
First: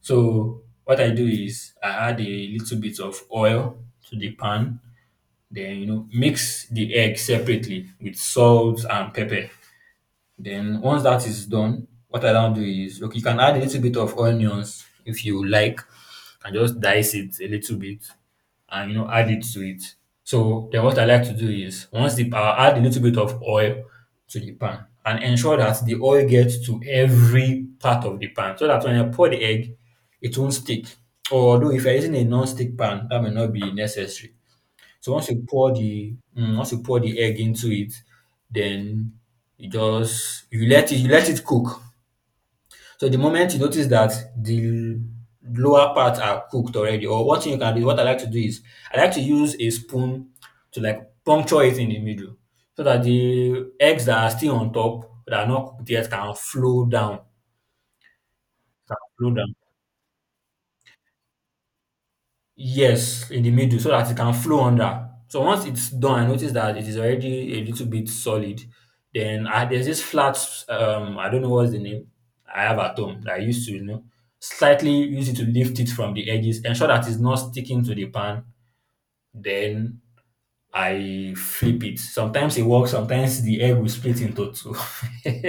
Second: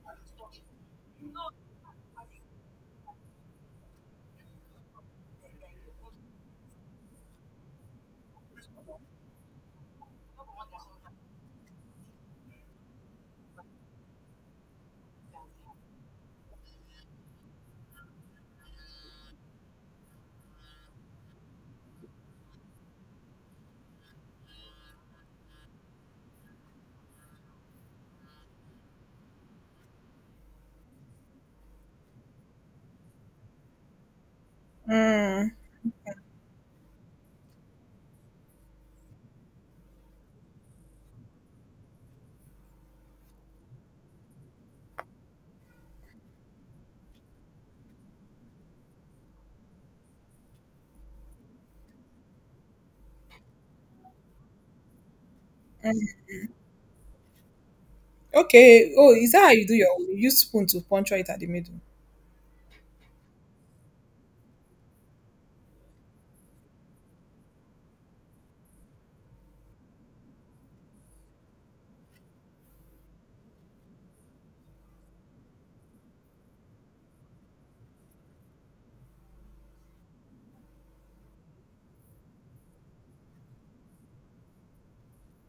Speaker 2: So what I do is I add a little bit of oil to the pan, then mix the egg separately with salt and pepper. Then once that is done, what I now do is okay, you can add a little bit of onions if you like, and just dice it a little bit and add it to it. So then what I like to do is once the I add a little bit of oil to the pan and ensure that the oil gets to every part of the pan so that when I pour the egg, it won't stick. Although if you're using a non-stick pan, that may not be necessary. So once you
Speaker 1: Mm.
Speaker 2: pour the once you pour the egg into it, then you just you let it cook. So the moment you notice that the lower parts are cooked already, or one thing you can do, what I like to do is I like to use a spoon to puncture it in the middle so that the eggs that are still on top that are not cooked yet can flow down.
Speaker 1: Okay.
Speaker 2: Can
Speaker 1: Oh,
Speaker 2: flow
Speaker 1: is that how
Speaker 2: down.
Speaker 1: you do your, you use spoon to puncture it at the middle?
Speaker 2: Yes, in the middle so that it can flow under. So once it's done, I notice that it is already a little bit solid. Then there's this flat, I don't know what's the name I have at home that I used to, slightly use it to lift it from the edges, ensure that it's not sticking to the pan. Then I flip it. Sometimes it works, sometimes the egg will split into two.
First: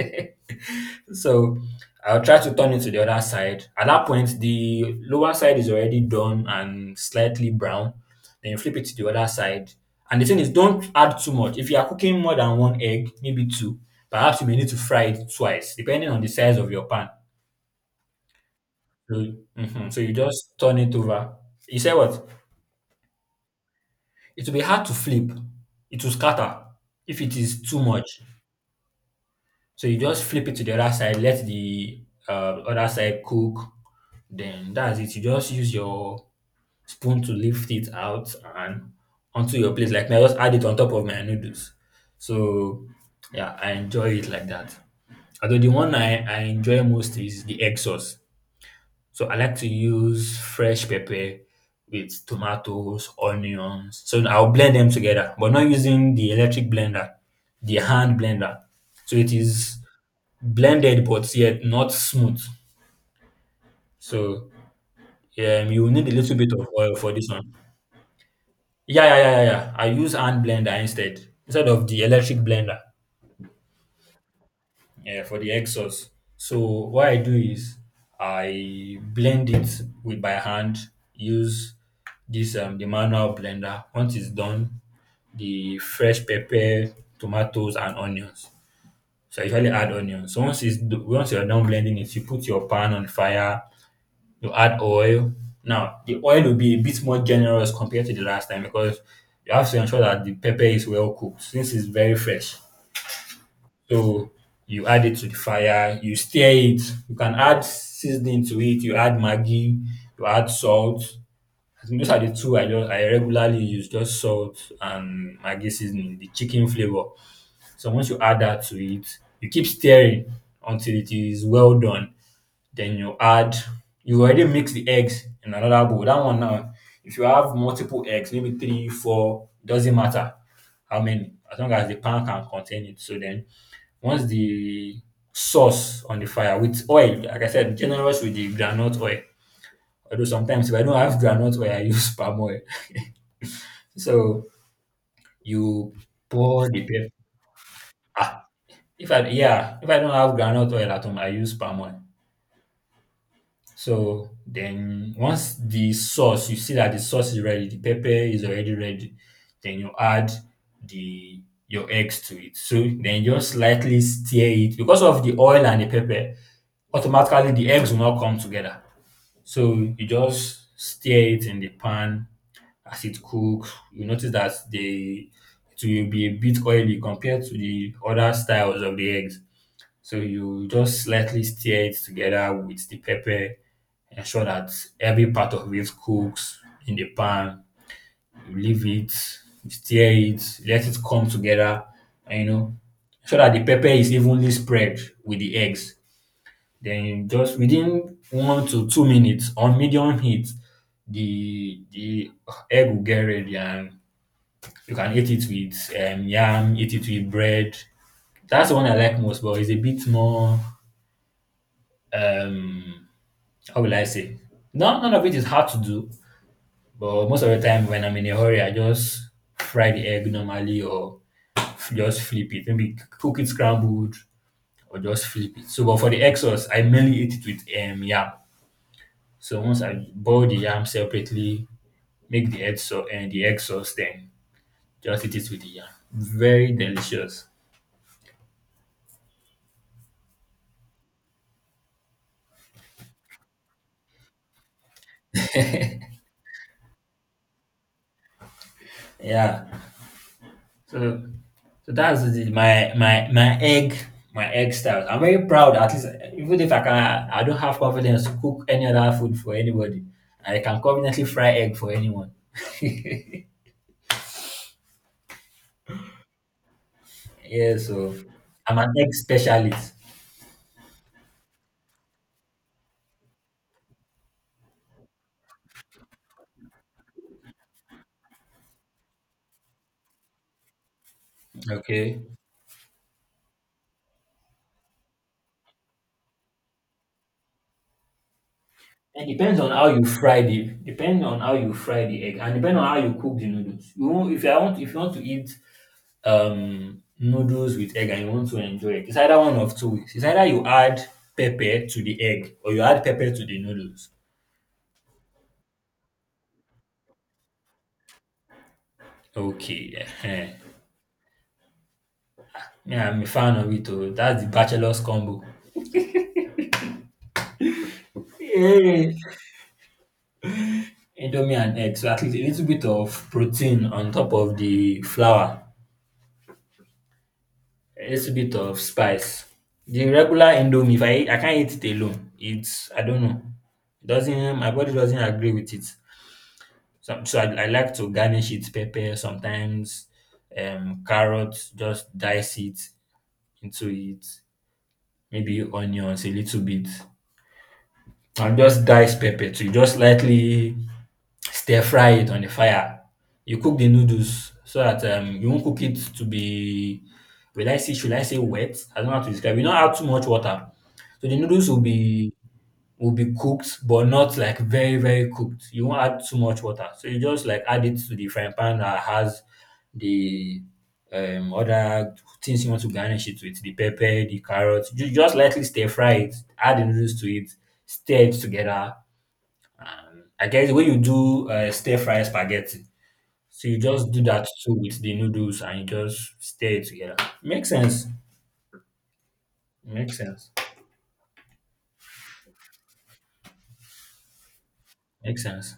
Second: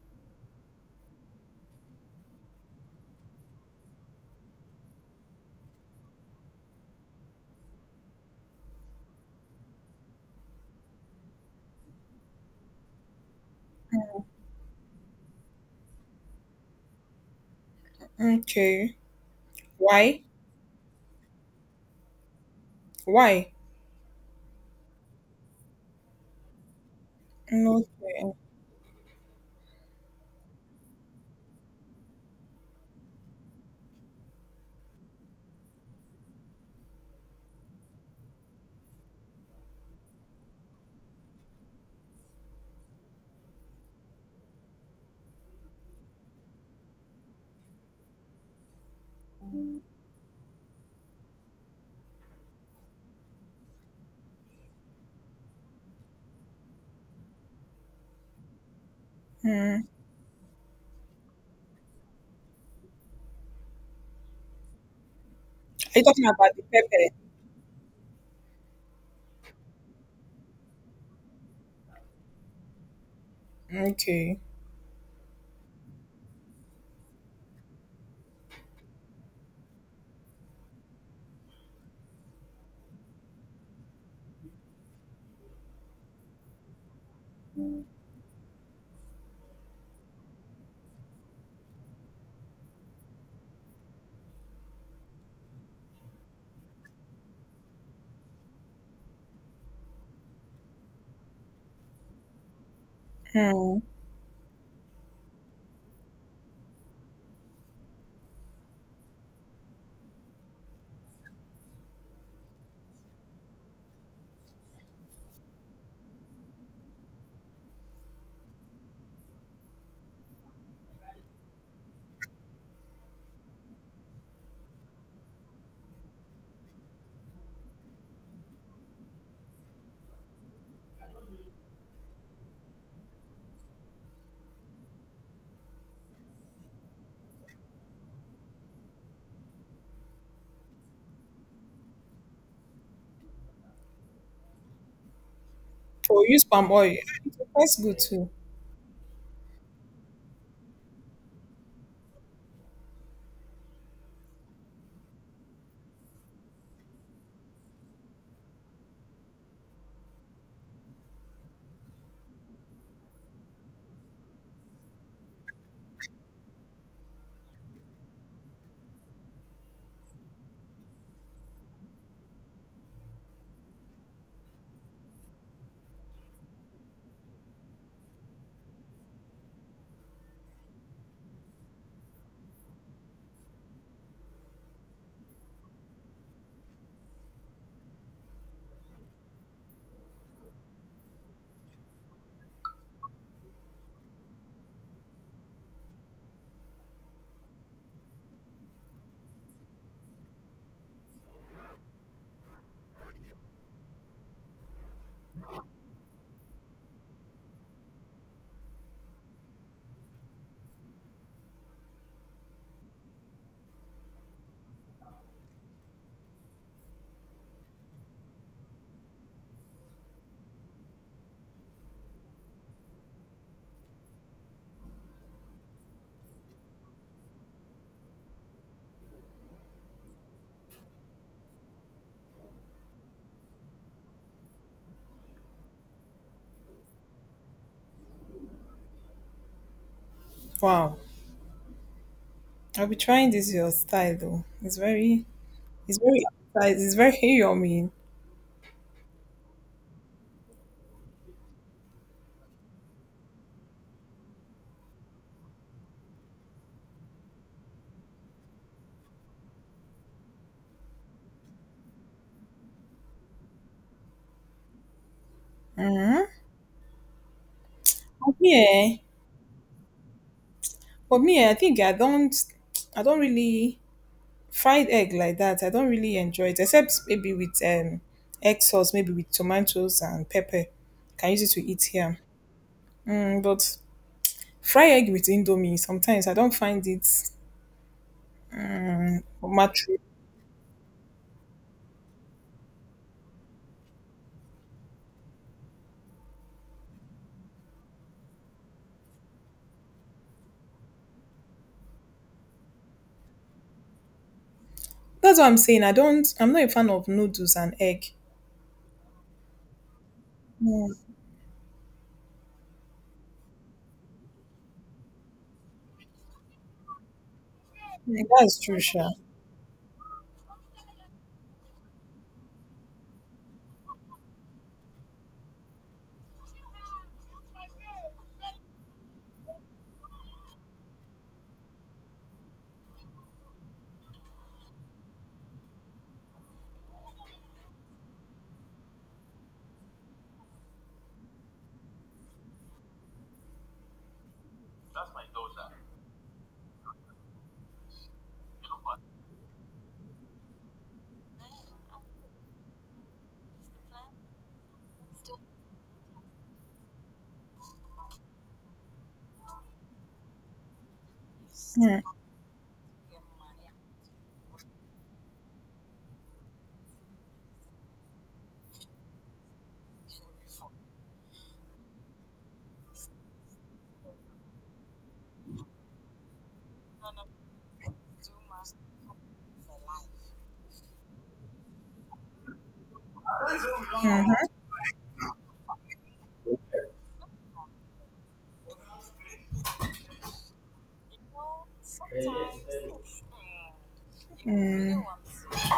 Speaker 2: So I'll try to turn it to the other side. At that point, the lower side is already done and slightly brown. Then you flip it to the other side. And the thing is, don't add too much. If you are cooking more than one egg, maybe two, perhaps you may need to fry it twice, depending on the size of your pan.
Speaker 1: Okay.
Speaker 2: So, mhm. So you
Speaker 1: Why?
Speaker 2: just turn it over. You say what?
Speaker 1: Why?
Speaker 2: It will be hard to flip. It will scatter if it is
Speaker 1: No.
Speaker 2: too much.
Speaker 1: Okay.
Speaker 2: So you just flip it to the other side, let the other side cook. Then that's it. You just use your spoon to lift it out and onto your plate. Like now, just add it on top of my noodles. So yeah, I enjoy it like that. Although the one I enjoy most is the egg sauce. So I like to use fresh pepper with tomatoes, onions. So I'll blend them together, but not using the electric blender, the hand blender. So it is
Speaker 1: Mm.
Speaker 2: blended but yet not smooth. So yeah, you will
Speaker 1: Are you
Speaker 2: need a
Speaker 1: talking
Speaker 2: little bit
Speaker 1: about the
Speaker 2: of oil for
Speaker 1: pepper?
Speaker 2: this one. Yeah, yeah, yeah, yeah, yeah. I use hand blender instead of the electric blender.
Speaker 1: Okay.
Speaker 2: Yeah, for the egg sauce. So what I do is I blend it with by hand. Use this the manual blender. Once it's done, the fresh pepper, tomatoes, and onions. So I usually add onions. So once once you're done blending it, you put your pan on fire. You add oil. Now the oil will be a bit more generous compared to the last time because you have to ensure that the pepper is well cooked since it's very fresh.
Speaker 1: Mm.
Speaker 2: So you add it to the fire, you stir it. You can add seasoning to it. You add maggi, you add salt. I think those are the two I regularly use, just salt and maggi seasoning, the chicken flavor. So once you add that to it, you keep stirring until it is well done. Then you already mix the eggs in another bowl. That one now, if you have multiple eggs, maybe three, four, doesn't matter how many, as long as the pan can contain it. So then once the sauce on the fire with oil, like I said, generous with the groundnut oil. Although sometimes if I don't have groundnut oil, I use palm oil. So you
Speaker 1: Oh, use
Speaker 2: pour
Speaker 1: palm
Speaker 2: the
Speaker 1: oil.
Speaker 2: pepper.
Speaker 1: It tastes good too.
Speaker 2: Ah, if I yeah, if I don't have groundnut oil at home, I use palm oil. So then once the sauce, you see that the sauce is ready, the pepper is already ready, then you add the your eggs to it. So then just slightly stir it because of the oil and the pepper, automatically the eggs will not come together. So you just stir it in the pan as it cooks. You notice that the it will be a bit oily compared to the other styles of the eggs. So you just slightly stir it together with the pepper, ensure that every part of it cooks in the pan. You leave it, you stir it, let it come together, and you know, so that the pepper is evenly spread with the eggs. Then you just within 1 to 2 minutes on medium heat, the egg will get ready and you can eat it with yam, eat it with bread. That's the one I like most, but it's a bit more um how will I say? Not none of it is hard to do, but most of the time when I'm in a hurry, I just fry the egg normally or just flip it. Maybe cook it scrambled or just flip it. So, but for the egg sauce, I mainly eat it with yam. So once I boil the yam separately, make the egg sauce and the egg sauce, then just eat it with the yam. Very delicious.
Speaker 1: Wow. I'll be trying this your style though. It's very, it's very appetizing. It's very yummy.
Speaker 2: Yeah. So, so that's my my my egg style. I'm very proud. At least, even if I can, I don't have confidence to cook any other food for anybody. I can confidently fry egg for anyone. Yeah,
Speaker 1: Mm-hmm.
Speaker 2: so I'm an
Speaker 1: Okay.
Speaker 2: egg specialist.
Speaker 1: For me, eh, I think I don't, I don't really fried egg like that. I don't really enjoy it except maybe with egg sauce, maybe with tomatoes and pepper. Can use it to eat here.
Speaker 2: Okay.
Speaker 1: Mm, but fry egg with indomie sometimes I don't find it
Speaker 2: It depends on how
Speaker 1: matchy.
Speaker 2: you fry the depends on how you fry the egg and depends on how you cook the noodles. You won't, if you want to eat noodles with egg and you want to enjoy it, it's either one of two ways. It's either you add pepper to the egg or you add pepper to the noodles.
Speaker 1: That's what I'm saying. I don't, I'm not a fan of noodles and egg.
Speaker 2: Okay, ehen.
Speaker 1: Mm,
Speaker 2: Yeah, I'm a fan of it. Oh. That's the bachelor's combo.
Speaker 1: mm, that's true, sure.
Speaker 2: Yay! Indomie and egg. So at least a little bit of protein on top of the flour, a little bit of spice. The regular Indomie, if I eat, I can't eat it alone. It's I don't know. It doesn't my body doesn't agree with it. So, so I like to garnish it pepper sometimes, carrots, just dice it into it, maybe onions a little bit, and just dice pepper to just lightly stir fry it on the fire. You cook the noodles so that you won't cook it to be, should I say wet? I don't know how to describe. You don't add too much water. So the noodles
Speaker 1: Mm,
Speaker 2: will be cooked, but not like very, very cooked. You won't add too much water. So you just like add it to the frying pan that has the other things you want to garnish it with, the pepper, the carrots. You just lightly stir fry it, add the noodles to it, stir it together. And I guess the way you do stir fry spaghetti. So you just do that
Speaker 1: mhm,
Speaker 2: too with the noodles and you just stir it together. Makes sense. Makes sense.
Speaker 1: mm.
Speaker 2: Makes sense.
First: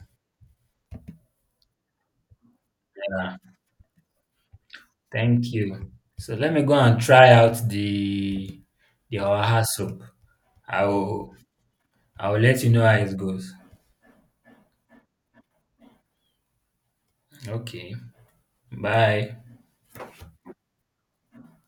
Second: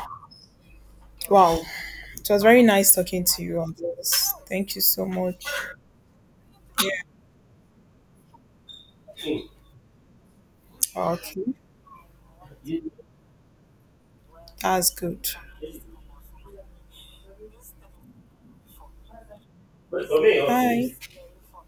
Speaker 1: Wow. It was very nice talking
Speaker 2: Yeah.
Speaker 1: to you on this. Thank you so much.
Speaker 2: Thank you. So let me go and try out the
Speaker 1: Yeah.
Speaker 2: Oaha soup. I will
Speaker 1: Okay.
Speaker 2: I will let you know how it goes.
Speaker 1: That's good.
Speaker 2: Okay. Bye.
Speaker 1: But for me, okay, bye.